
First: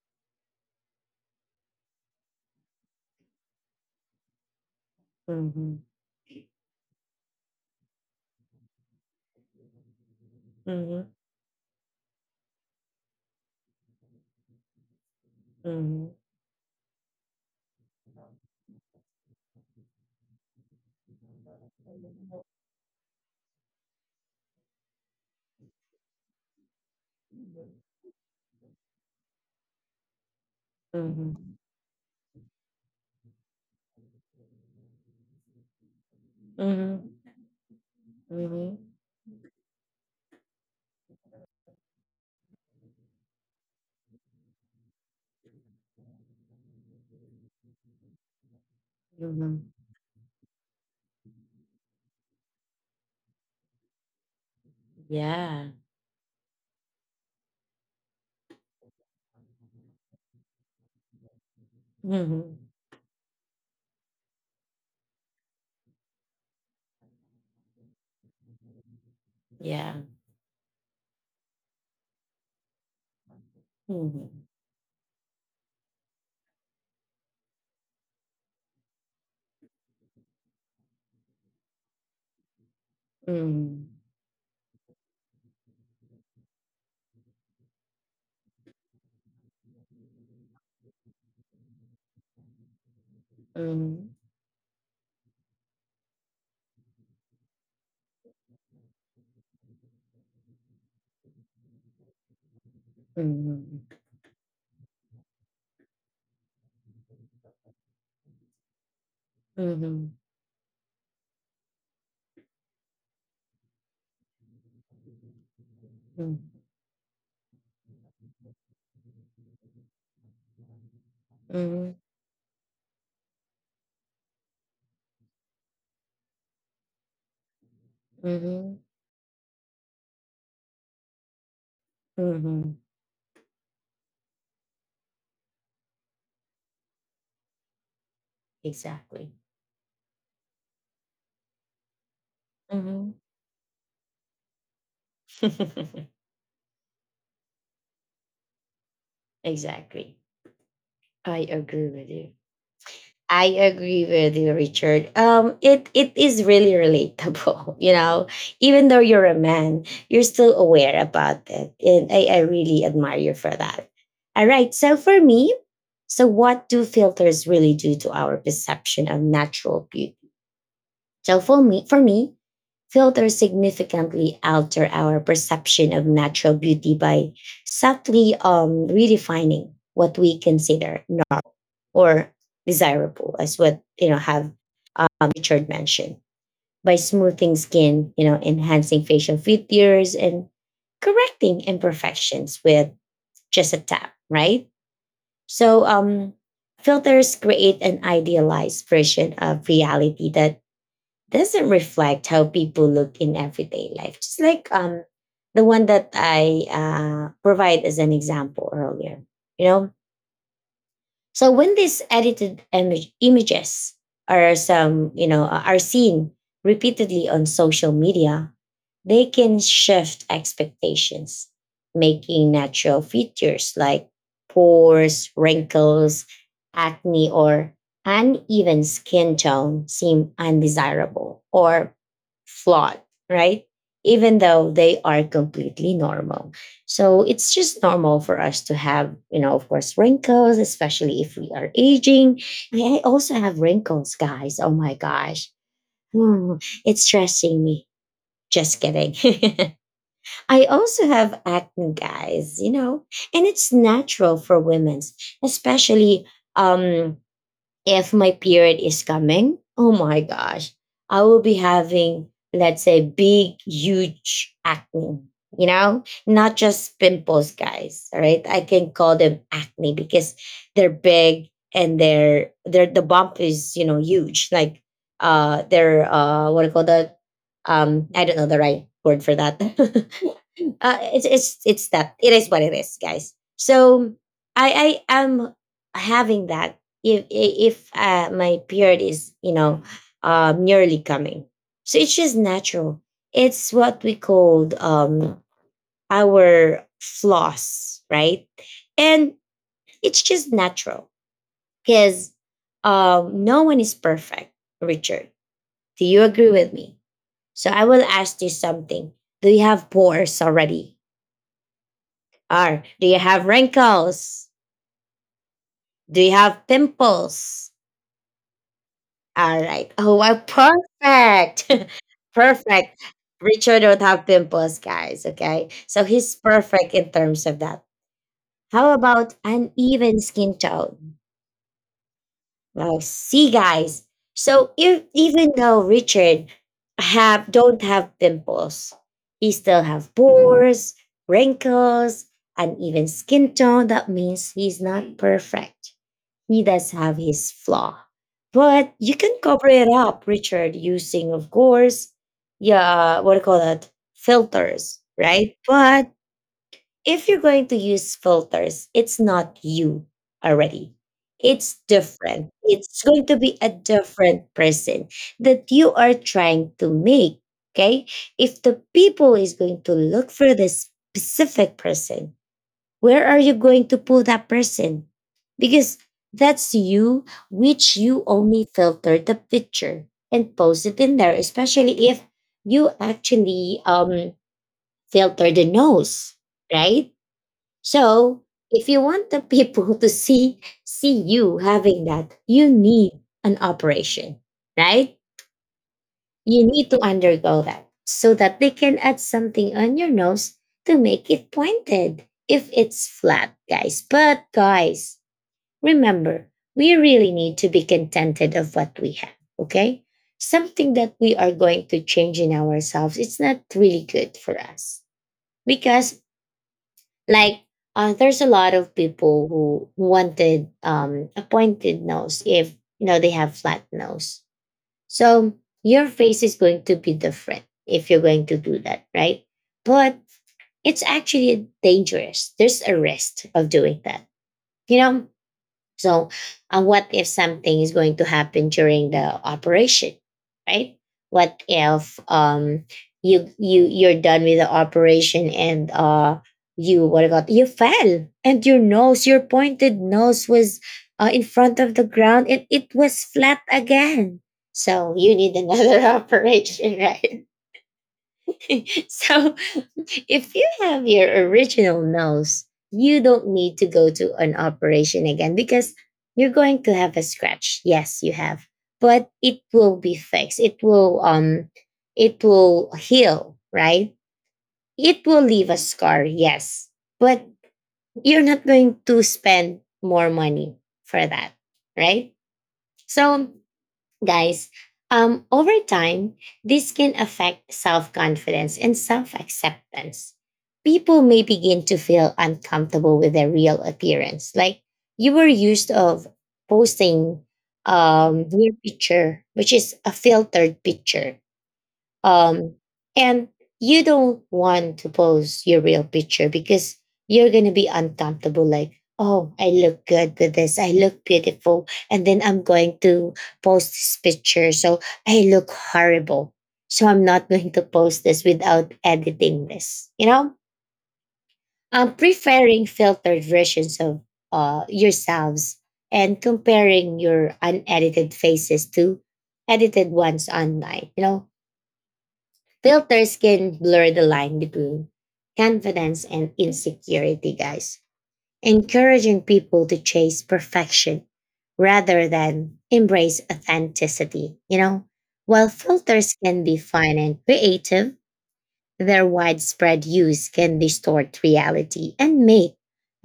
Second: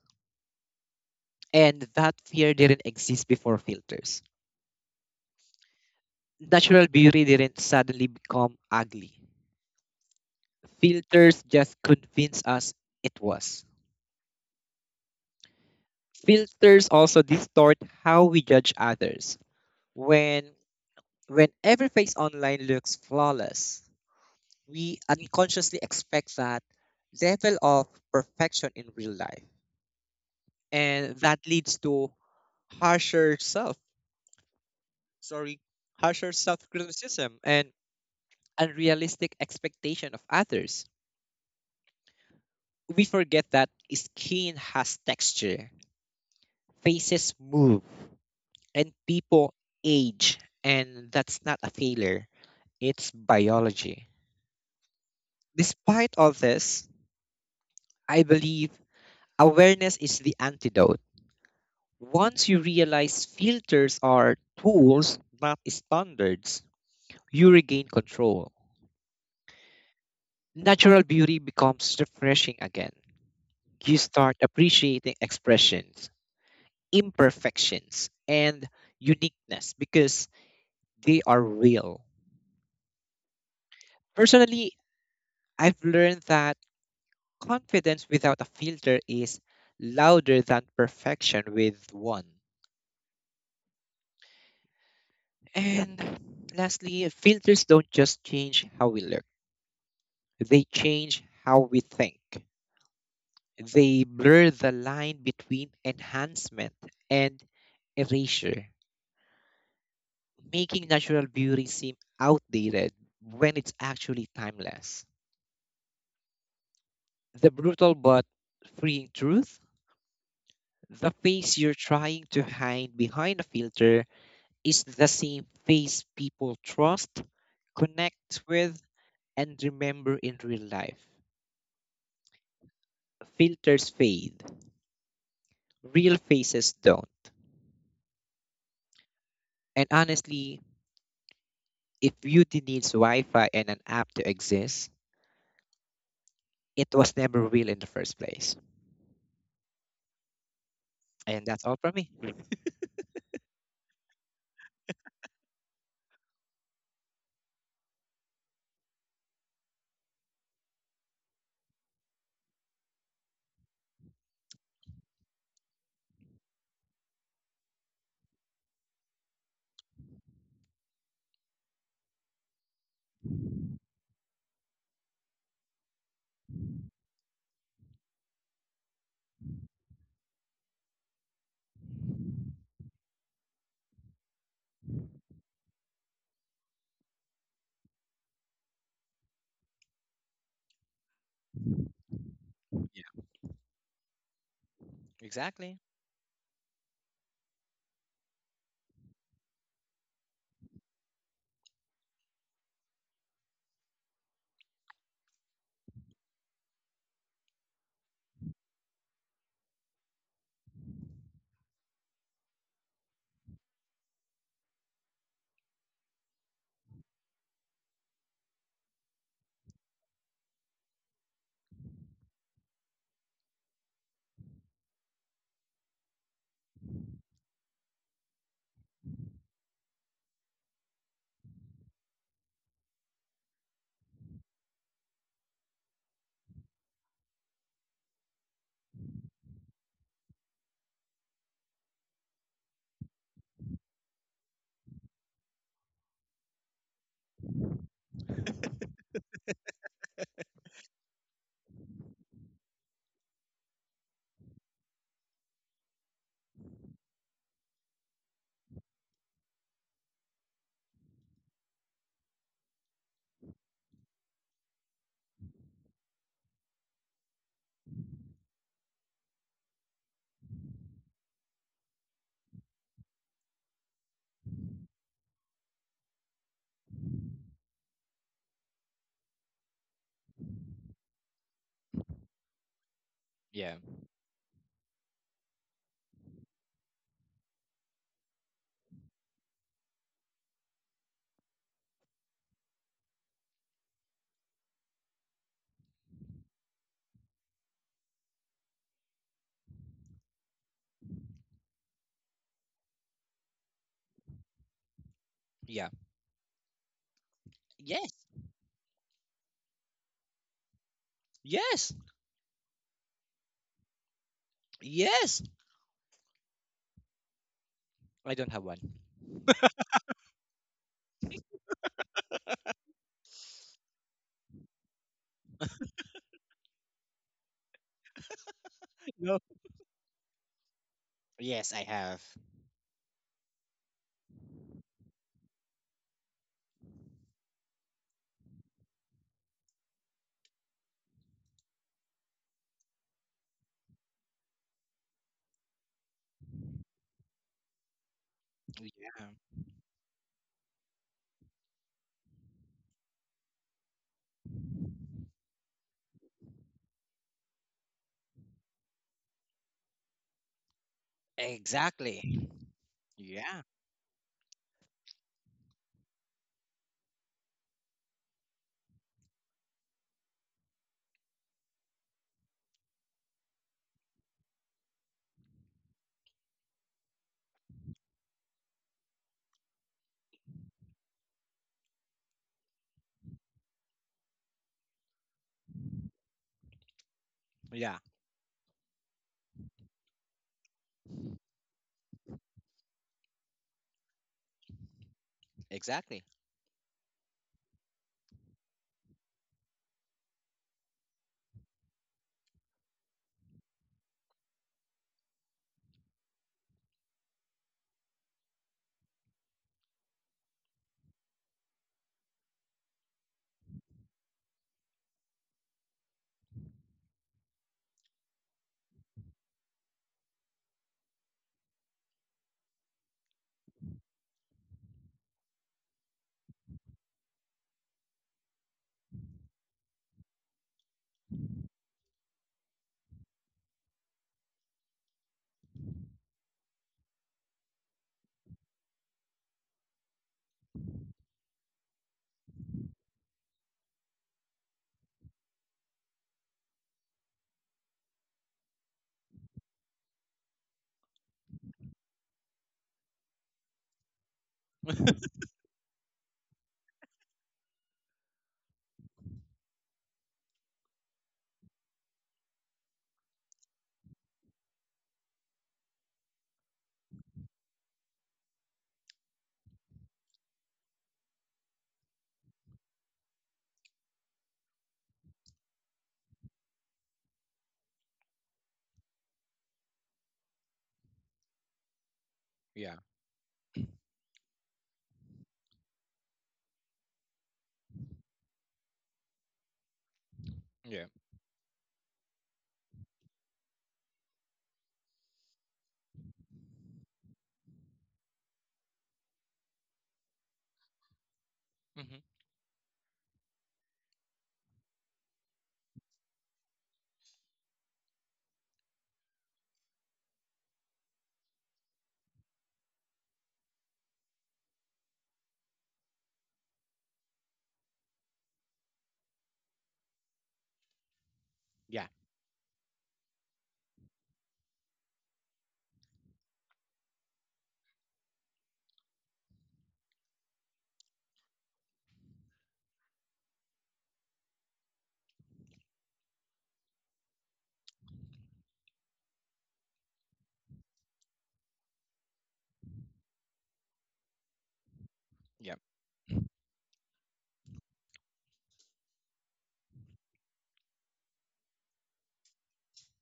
And that fear didn't exist before filters. Mhm. Natural beauty didn't suddenly become ugly. Mhm. Filters just convince us it was. Mhm. Filters also distort how we judge others. When when every face online looks flawless, we unconsciously expect that level of perfection in real life. And that Mhm. leads to harsher self, sorry, harsher self Mhm. criticism and Mhm. unrealistic expectation of others. We forget that skin has texture, faces move, and people Mhm. age, and that's not a failure. It's biology. Yeah. Despite all this, I believe awareness is the antidote. Once you Mhm. realize filters are tools, not standards, you regain control. Yeah. Natural beauty becomes refreshing again. You start Mhm. appreciating expressions, imperfections, and uniqueness because they are real. Mhm. Personally, I've learned that confidence without a filter is louder than perfection with one. Mhm. And lastly, filters don't just change how we learn. They change how we think. Mhm. They blur the line between enhancement and erasure, Mhm. making natural beauty seem outdated when it's actually timeless. Mm. The brutal but freeing truth: the face you're Mhm, trying to hide behind a filter is the same face people trust, connect mhm, with, and remember in real life. mhm. Filters fade, real faces don't. Exactly. And honestly, if beauty needs Mhm. Wi Fi and an app to exist, it was never real in the first place. Exactly. I And that's all agree from with me. you. I agree with you, Richard. It is really relatable, you know. Even though you're a man, you're still aware about it, and I really admire you for that. All right. So for me, so what do filters really do to our perception of natural beauty? So for me, filters significantly alter our perception of natural beauty by subtly redefining what we consider normal or desirable, as what you know have Richard mentioned, by smoothing skin, you know, enhancing facial features and correcting imperfections with Yeah, just a tap, right? exactly. So filters create an idealized version of reality that doesn't reflect how people look in everyday life. Just like the one that I provide as an example earlier. You know, so when these edited image, images are some, you know, are seen repeatedly on social media, they can shift expectations, making natural features like pores, wrinkles, acne, or uneven skin tone seem undesirable or flawed, right? Even though they are completely normal. So it's just normal for us to have, you know, of course, wrinkles, especially if we are aging. I also have wrinkles, guys. Oh my gosh. Hmm, it's stressing me. Just kidding. I also have acne, guys, you know, and it's natural for women, especially um if my period is coming, oh my gosh, I will be having, let's say, big, huge acne. You know, not just pimples, guys. All right, I can call them acne because they're big and they're the bump is you know huge. Like they're what do you call that? I don't know the right word for that. It's that it is what it is, guys. Yeah, So I am having that if my period is you know nearly coming so it's just natural, it's what we called our flaws, right? And it's just natural because no one is perfect, Richard. yeah. Do you agree with me? So I will Yes, ask you something. Do you have pores already, yes, or do you have wrinkles? yes. Do you have pimples? I don't have one. All right. Oh, wow. Perfect. Perfect. Richard don't have pimples, guys. Okay. So he's perfect in terms of that. How about No. uneven skin tone? Yes, I have. Well, see, guys. So if, even though Richard have don't have pimples, he still have pores, wrinkles, uneven skin tone. That means he's not perfect. He does have his flaw, but you Yeah, can cover it up, Richard, using, of course, yeah, what do you call that? Filters, right? But if you're going to use filters, it's not you already. It's exactly. different. It's going to be Yeah, a different person that you are trying to make. Okay. If the people is going to look for this specific person, where are you going to put that person? Because that's you, which you only filter the picture and post it in there, especially if you actually filter the nose, right? yeah, So if you want the people to see you having that, you need an operation, right? exactly. You need to undergo that so that they can add something on your nose to make it pointed if it's flat, guys. But guys, remember, we really need to be contented of what we have, okay? Something that we are going to change in ourselves, it's not really good for us because like there's a lot of people who wanted a pointed nose if you know they have flat nose, so your face is going to be different if you're going to do that, right? But it's actually dangerous. There's a risk of doing that. You know, so, what if something is going to happen during the operation, right? What if you're done with the operation and you what about you fell and your nose your pointed nose was in front of the ground and it was flat again. So you need another operation, right? So if you have your original nose, you don't need to go to an operation again because you're going to have a scratch. Yes, you have, but it will be fixed. It will heal, right? It will leave a scar, yes, but you're not going to spend more money for that, right? Yeah, So guys, over time, this can affect self confidence and self acceptance. yeah. People may begin to feel uncomfortable with their real appearance. Like you were used of posting your picture, which is a filtered picture, Mm-hmm. um, and you don't want to post your real picture because you're going to be uncomfortable. Like, oh, I look good with this. I look beautiful. And then I'm going to post this picture. So I look horrible. So I'm not going to post this without editing this. You know, Yeah, I'm preferring filtered versions of yourselves and comparing your unedited faces to edited ones online. You know, filters can blur the line between confidence and insecurity, guys, encouraging people to chase perfection rather than embrace authenticity, you know? While yeah. filters can be fun and creative, their widespread use can distort reality and make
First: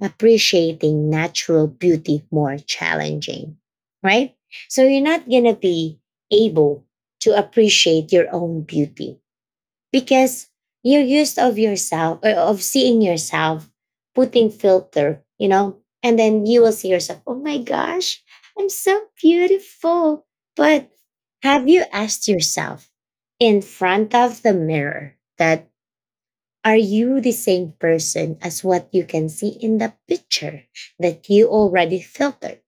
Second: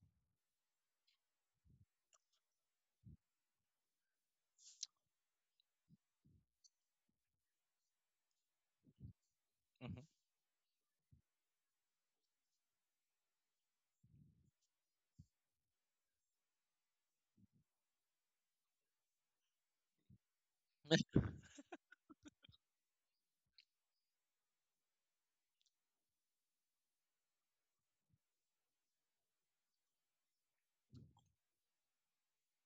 appreciating natural beauty more challenging, right? So you're not going to be able to appreciate your own beauty Mm-hmm. because you're used of yourself or of seeing yourself putting filter, you know, and then you will see yourself, oh my gosh, I'm so beautiful. But have you asked yourself in front of the mirror that are you the same person as what you can see in the picture that you already filtered,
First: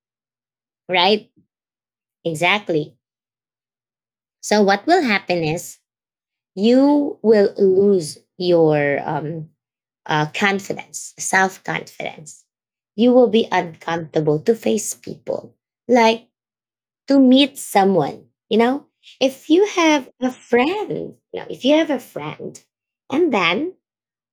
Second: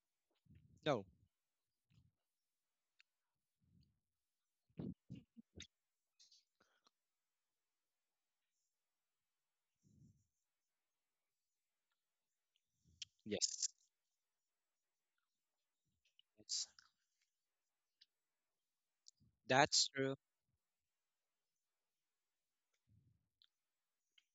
No, right? Exactly. So what will happen is you will lose your confidence, self confidence. You will be yes. uncomfortable to face people, like That's, to meet someone. You know, if you that's have true. a friend, you know, if you have a friend, and then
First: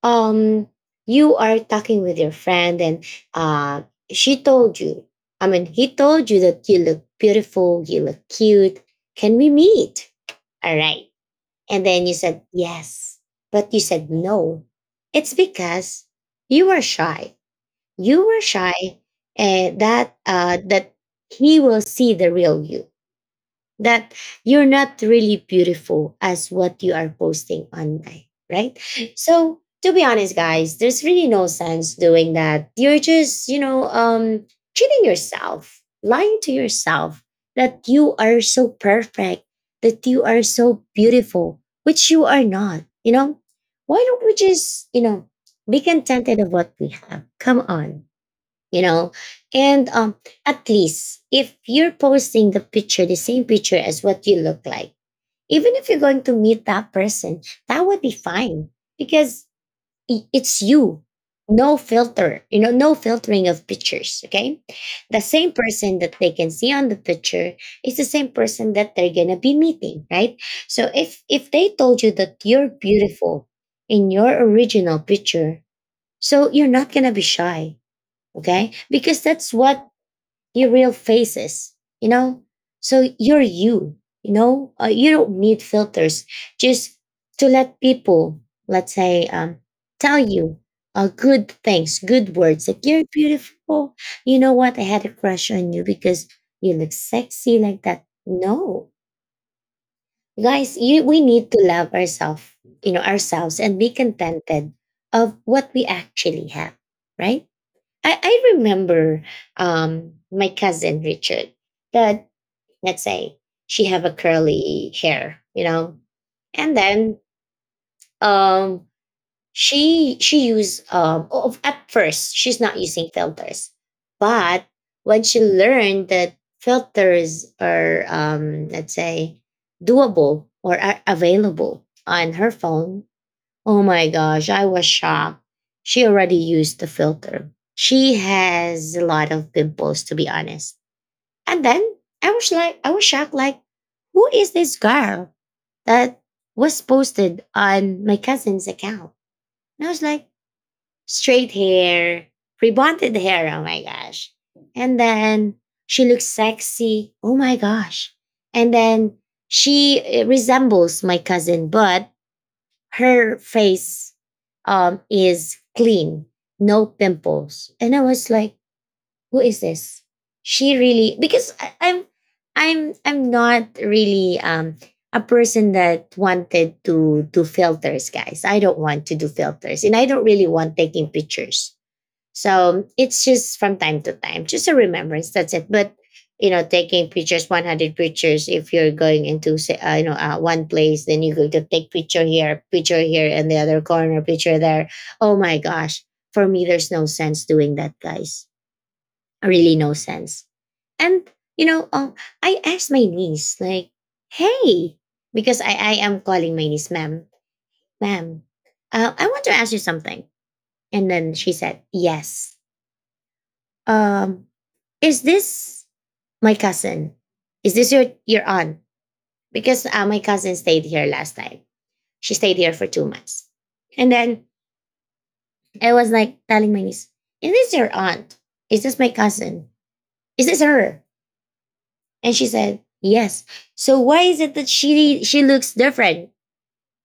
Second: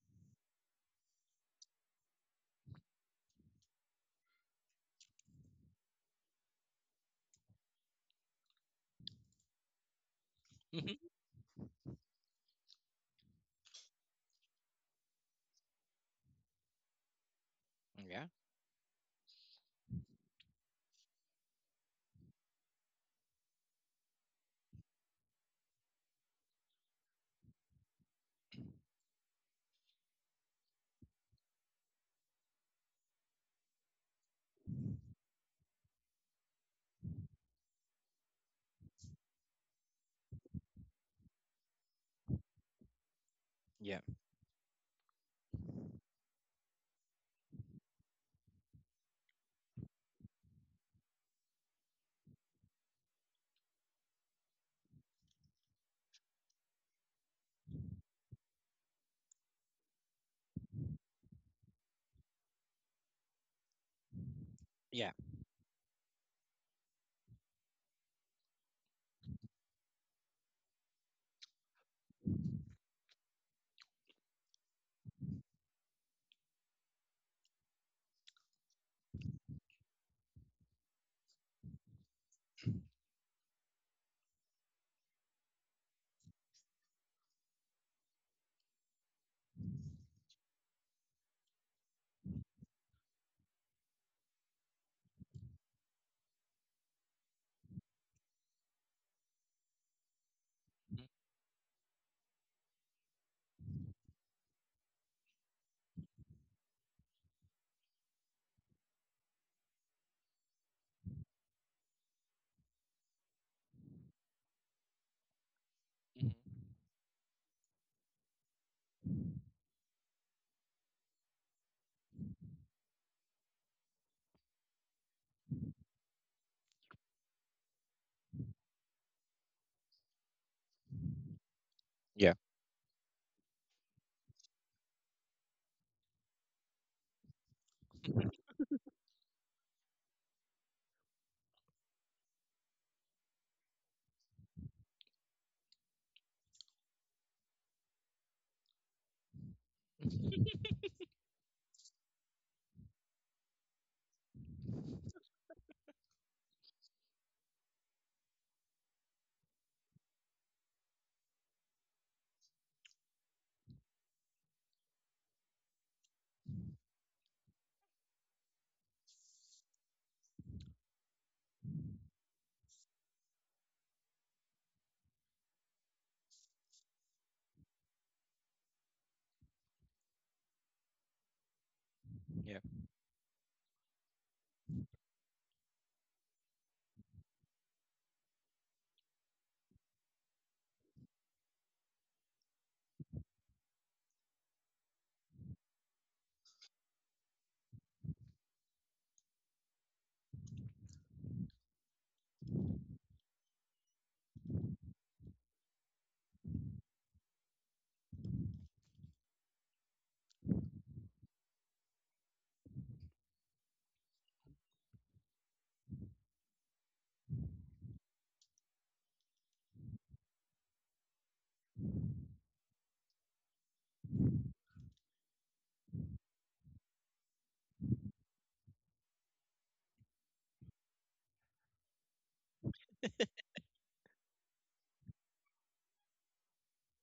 um, you are talking with your friend, and uh, she told you, I mean, he told you that you look beautiful, you look cute. Can we meet? All right, Mm-hmm. and then you said yes, but you said no. It's because you were shy. Yeah, You were shy, and that that he will see the real you that you're not really beautiful as what you are posting online, right? So to be honest, guys, there's really no sense doing that. You're just, you know, cheating yourself, lying to yourself that you are so perfect, that you are so beautiful, which you are not. You know, yeah, why don't we just, you know, be contented of what we have? Come on, you know, and at least if you're posting the picture, the same picture as what you look like, even if you're going to meet that person, that would be fine because it's you, no filter, you know, no filtering of pictures, okay? yeah. The same person that they can see on the picture is the same person that they're going to be meeting, right? So if they told you that you're beautiful in your original picture, so you're not going to be shy, okay, because that's what your real face is, you know. So you're you, you know, you don't need filters just to let people, let's say, tell you good things, good words like you're beautiful. You know what, I had a crush on you because you look sexy like that. No guys, you, Mm-hmm. we need to love ourselves, you know ourselves, and be contented of what we actually have, right? I remember my cousin Richard that, let's say, she have a curly hair, you know, Mm-hmm. and then um, she use oh, at first she's not using filters, but when she learned that filters are let's say doable or are available on Yeah. her phone, oh my gosh, I was shocked. She already used the filter. She has a lot of pimples to be honest. And then I was like, I was shocked like who is this girl that was posted on my cousin's account? And I was like straight hair, rebonded hair, oh my gosh. And then she looks sexy. Oh my gosh. And then she resembles my cousin, but her face is clean, no pimples. And I was like, who is this? She really because I, I'm not really a person that wanted to do filters, guys. I don't want to do filters, and I don't really want taking pictures. Yeah, So it's just from time to time, just a remembrance. That's it. But taking pictures, 100 pictures. If you're going into say, one place, then you go to take picture here, and the other corner, picture there. Oh my gosh! For me, there's no sense doing that, guys. Really, no sense. And you know, um, I asked my niece like, "Hey," because I am calling my niece, ma'am, ma'am. I want to ask you something. And then she said, "Yes." Um, Is this my cousin? Is this your aunt? Because my cousin stayed here last time. She stayed here for 2 months, and then I was like telling my niece, "Is this your aunt? Is this my cousin? Is this her?" And she said, "Yes." So why is it that she looks different?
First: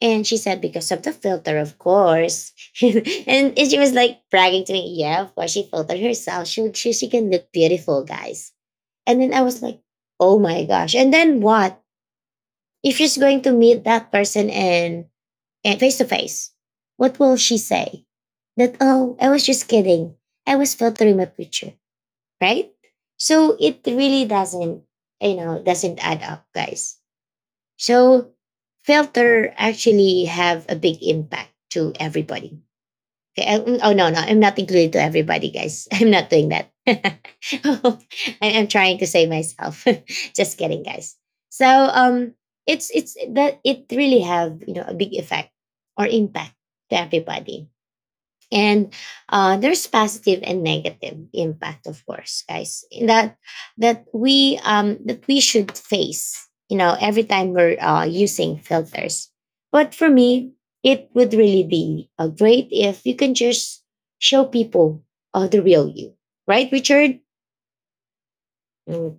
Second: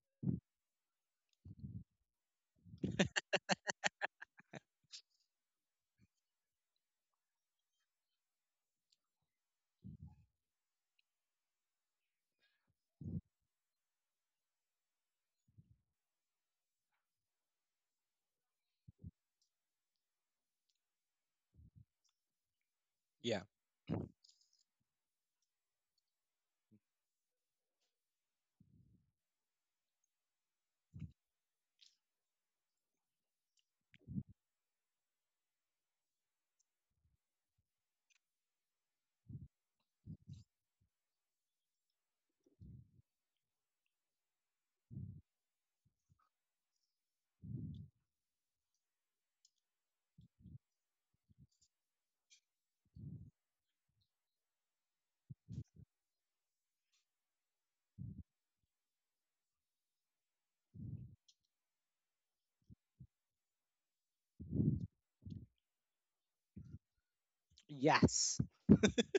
And she said, because of the filter, of course. And she was like bragging to me, yeah, of course, she filtered herself. She can look beautiful, guys. And then I was like, oh my gosh. And then what? If she's going to meet that person and face to face, what will she say? That oh, I was just kidding. I was filtering my picture, right? yeah. So it really doesn't, you know, doesn't add up, guys. So filter actually have a big impact to everybody. Okay. Oh no, no, I'm not included to everybody, guys. I'm not doing that. I'm trying to save myself. Just kidding, guys. So it's that it really have a big effect or impact to everybody, and there's positive and negative impact, of course, guys, that we should face, every time we're using filters. But for me, it would really be great if you can just show people the real you, right, Richard? Yes. Mm,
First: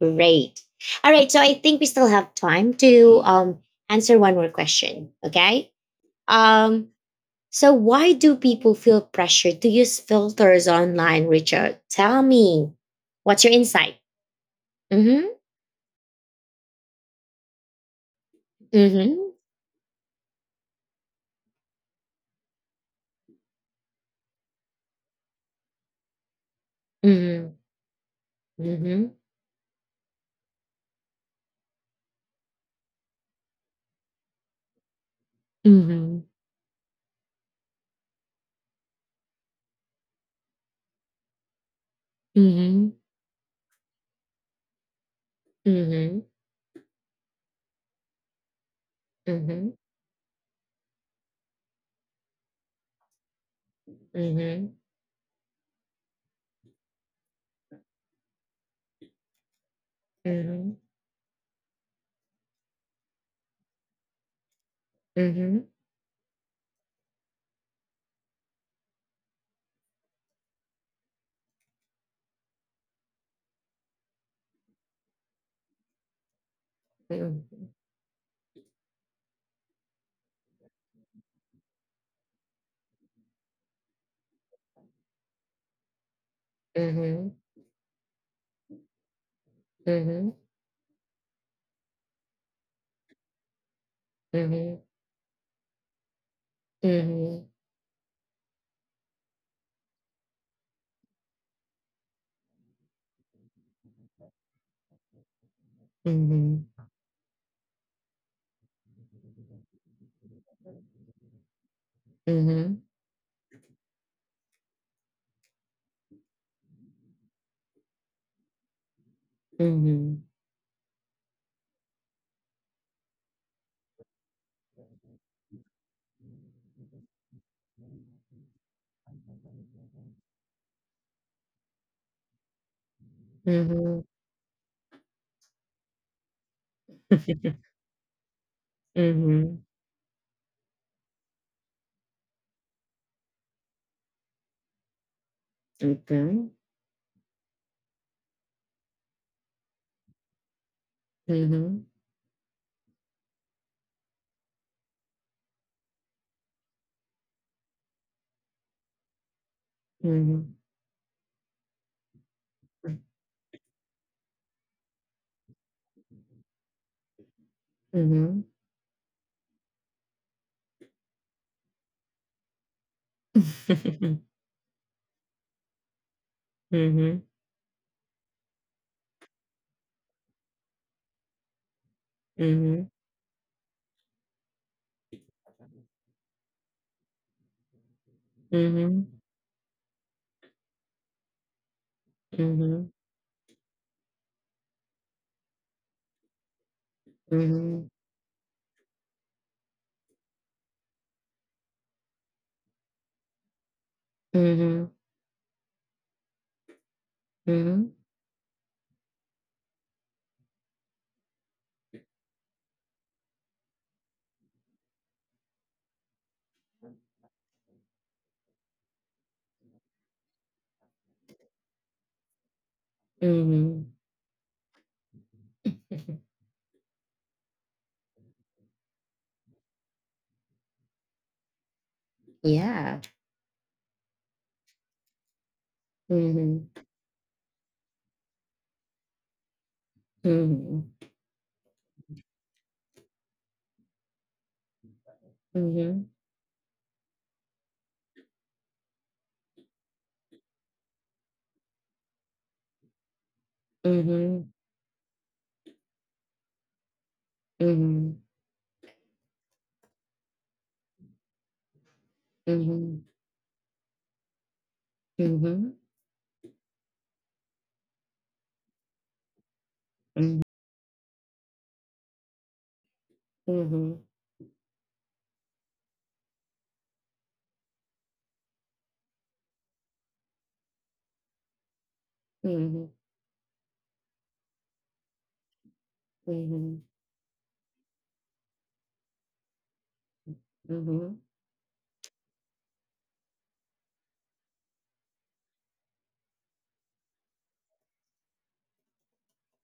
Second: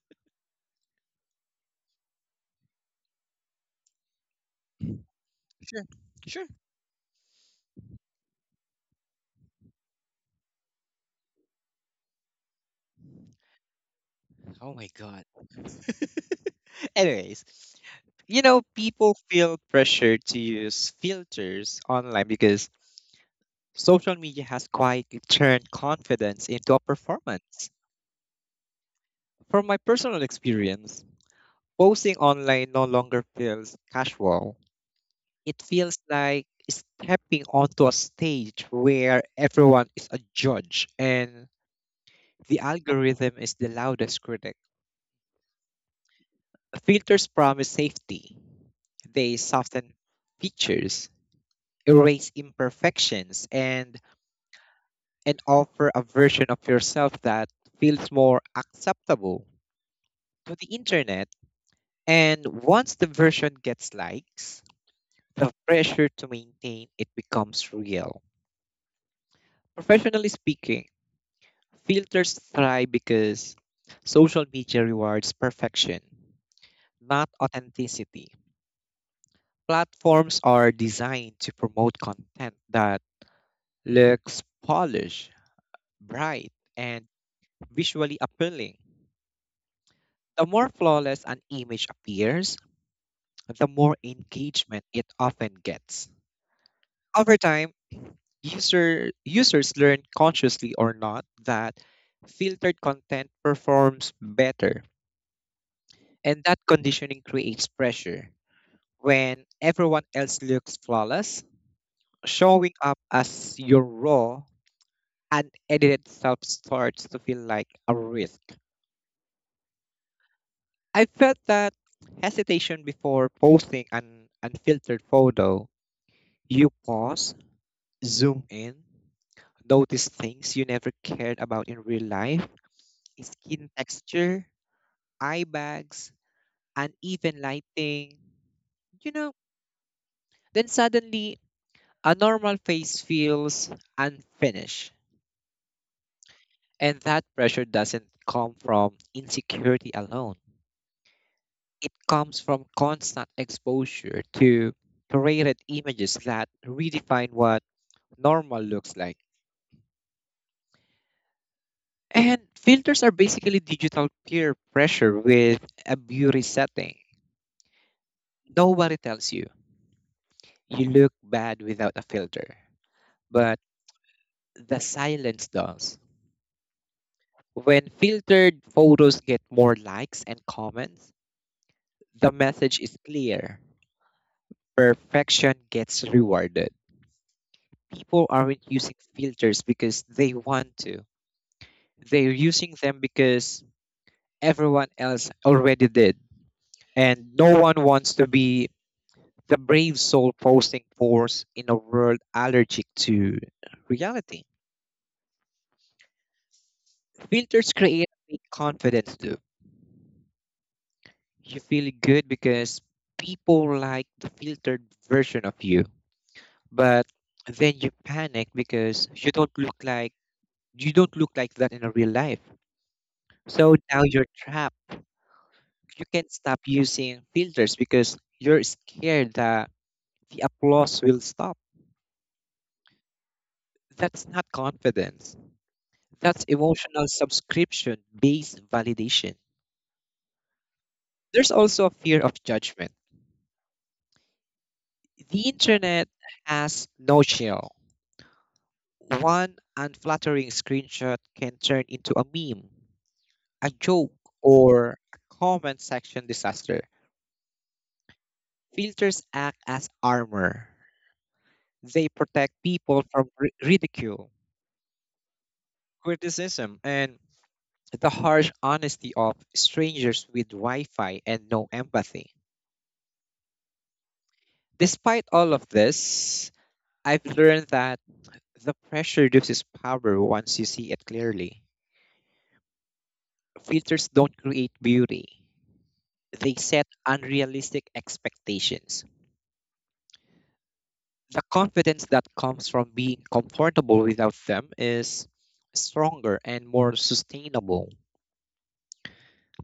great. All right, so I think we still have time to answer one more question, okay? Sure. Sure. um so, why do people feel pressured to use filters online, Richard? Tell me, what's your insight? Oh my god. Mm Anyways, you know, hmm. people Mm feel pressure to use filters online because social media has quietly turned confidence into a hmm. Mm performance. hmm. From my personal experience, posting online no longer feels casual. It Mm feels hmm. like stepping onto a stage where everyone is a judge and Mm the hmm. algorithm is the loudest critic. Mm Filters promise safety. They hmm. soften features, erase imperfections, and, Mm hmm. and offer a version of yourself that feels more acceptable to Mm the hmm. internet. And once the version gets likes, Mm the hmm. pressure to maintain it becomes real. Professionally speaking, filters thrive because social media rewards perfection, not authenticity. Platforms are designed to promote content that looks polished, bright, Mm and hmm. visually appealing. Mm hmm. The more flawless an image appears, the more Mm hmm. Mm hmm. Mm hmm. engagement it often gets. Over time, users learn consciously or not that filtered content performs better, and that conditioning creates pressure. When everyone else looks flawless, Mm hmm. showing up as your raw, unedited self starts to feel like a risk. Mm hmm. I felt that hesitation before posting an unfiltered photo. You pause, zoom in, notice things you never cared about in real life: Mm skin hmm. texture, eye bags, uneven lighting. You Mm know, hmm. then suddenly a normal face feels unfinished. Okay. And that pressure doesn't come from insecurity alone. Mm hmm. It comes from constant exposure to curated images that redefine what normal looks like. Mm And hmm. filters are basically digital peer pressure with a beauty setting. Mm hmm. Nobody tells you you look bad without a filter, but Mm the silence does. hmm. When filtered photos get more likes and comments, the Mm hmm. message is clear. Perfection gets rewarded. People aren't using Mhm. filters because they want to. They're using Mhm. them because everyone else already did. And no one Mhm. wants to be the brave soul posting force in a world allergic to reality. Mhm. Filters Mhm. create a fake confidence loop. You feel good because people like the filtered version of you. But then you panic because you don't look like that in a real life. So Mhm. now you're trapped. You can't stop using filters because you're scared that the applause will stop. Yeah. That's not confidence. That's Mhm. emotional subscription based validation. Mhm. There's also a fear of judgment. The Mhm. internet has no chill. One unflattering screenshot can turn into a meme, a joke, Mhm. or a comment section disaster. Mhm. Filters act as armor, they protect people from ridicule, Mhm. Mhm. criticism, and the harsh honesty of strangers with Wi Fi and no empathy. Mhm. Despite all of this, I've learned that the pressure loses power once you see it clearly. Mhm. Mhm. Mhm. Filters don't create beauty, they set unrealistic expectations. Mhm. Mhm. The confidence that comes from being comfortable without them is stronger and more sustainable.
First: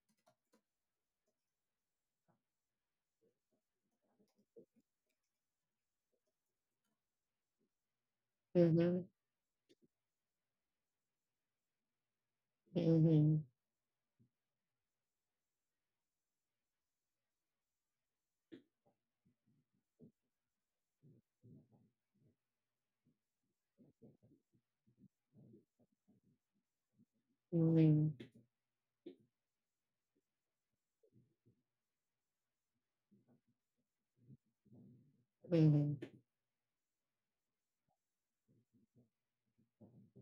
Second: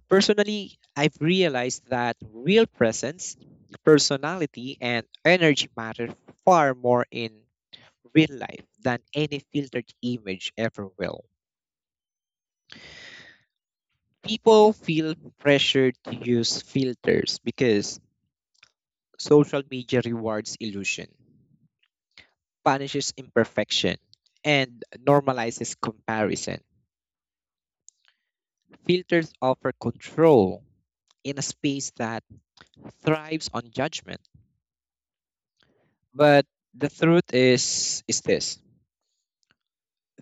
Personally, I've realized that real presence, personality, and energy matter far more in real Mhm. life Mhm. Mhm. than Mhm. any filtered image ever will. People feel pressured to use filters because social media rewards illusion, punishes imperfection, and normalizes comparison. Filters offer control in a space that thrives on judgment. But the truth is this:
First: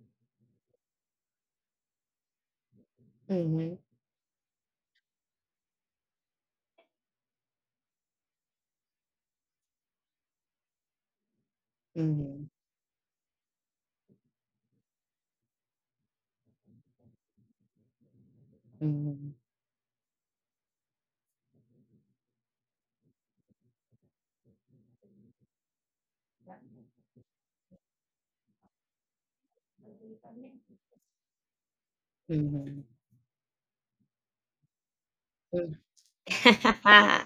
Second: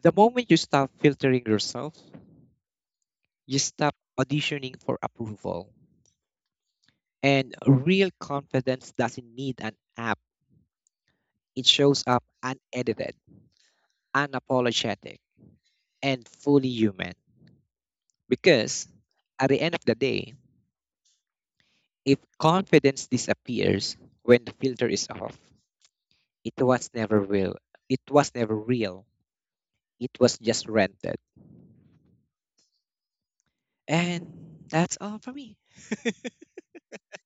the moment you stop filtering yourself, you Mhm. stop auditioning for approval. And real confidence doesn't need an app, it shows up Mhm. unedited, unapologetic, and fully human. Because Mhm. at the end of the day, if confidence disappears when the filter is off, it was never real. It was never real. It was just rented. Mhm. And that's all for me. Mhm.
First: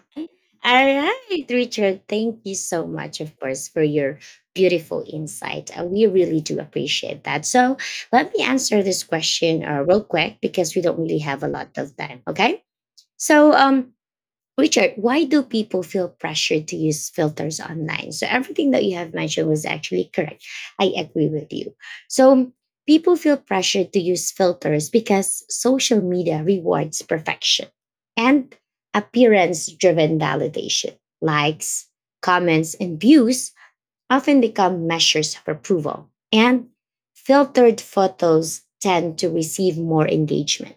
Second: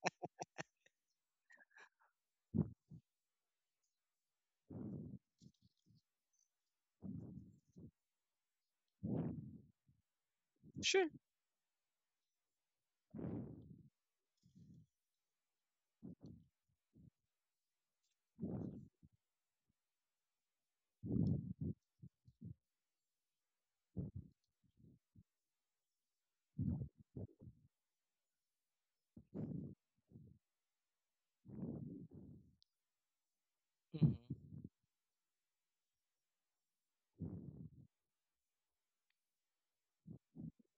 All right, Richard, thank you so much, of course, for your beautiful insight. We really do appreciate that. So, let me answer this question real quick, because we don't Sure. really have a lot of time. Okay. So, Richard, why do people feel pressured to use filters online? So, everything that you have mentioned was actually correct. I agree with you. So, people feel pressured to use filters because social media rewards perfection and appearance driven validation. Likes, comments, and views Mhm. often become measures of approval, and filtered photos tend to receive more engagement,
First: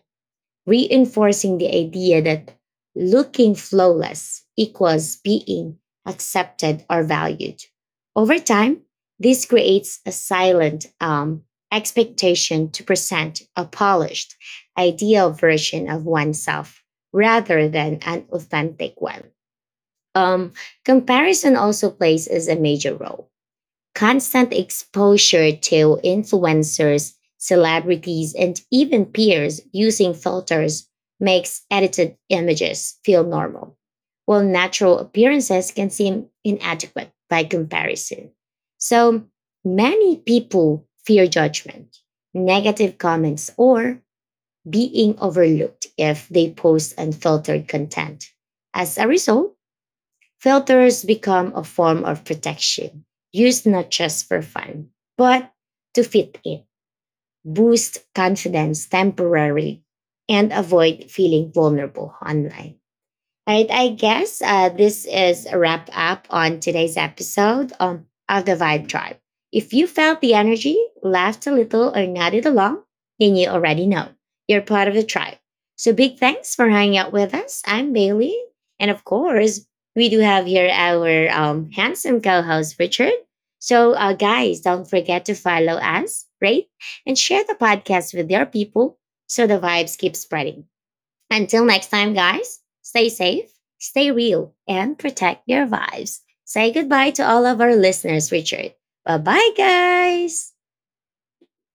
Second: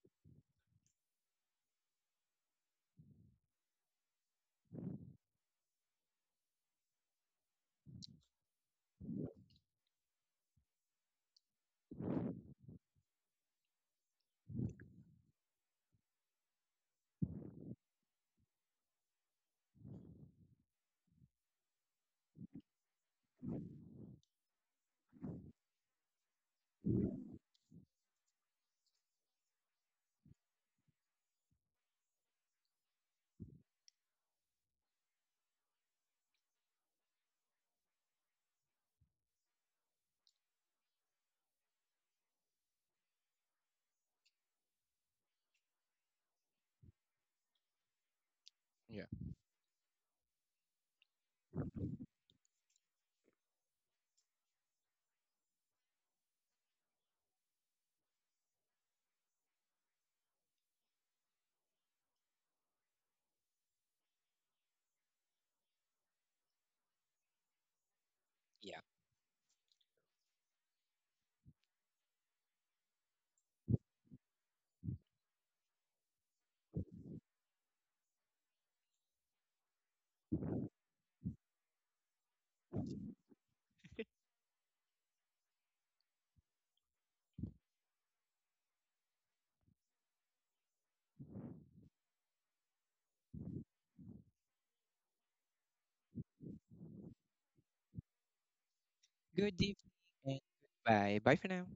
reinforcing the idea that looking flawless equals being accepted or valued. Over time, this creates a silent expectation to present a polished, ideal version of oneself rather than an authentic one. Um, comparison also plays as a major role. Constant exposure to influencers, celebrities, and even peers using filters makes edited images feel normal, while natural appearances can seem inadequate by comparison. So, many people fear judgment, negative comments, or being overlooked if they post unfiltered content. As Yeah. a result, filters become a form of protection, used not just for fun, but to fit in, boost confidence temporarily, and avoid feeling vulnerable online. Right, I guess this is a wrap up on today's episode of the Yeah. Vibe Tribe. If you felt the energy, laughed a little, or nodded along, then you already know you're part of the tribe. So big thanks for hanging out with us. I'm Bailey. And of course, we do have here our handsome co host, Richard. So, guys, don't forget to follow us, rate, and share the podcast with your people so the vibes keep spreading. Until next time, guys, stay safe, stay real, and protect your vibes. Say goodbye to all of our listeners, Richard. Bye bye, Good evening and guys. goodbye. Bye for now.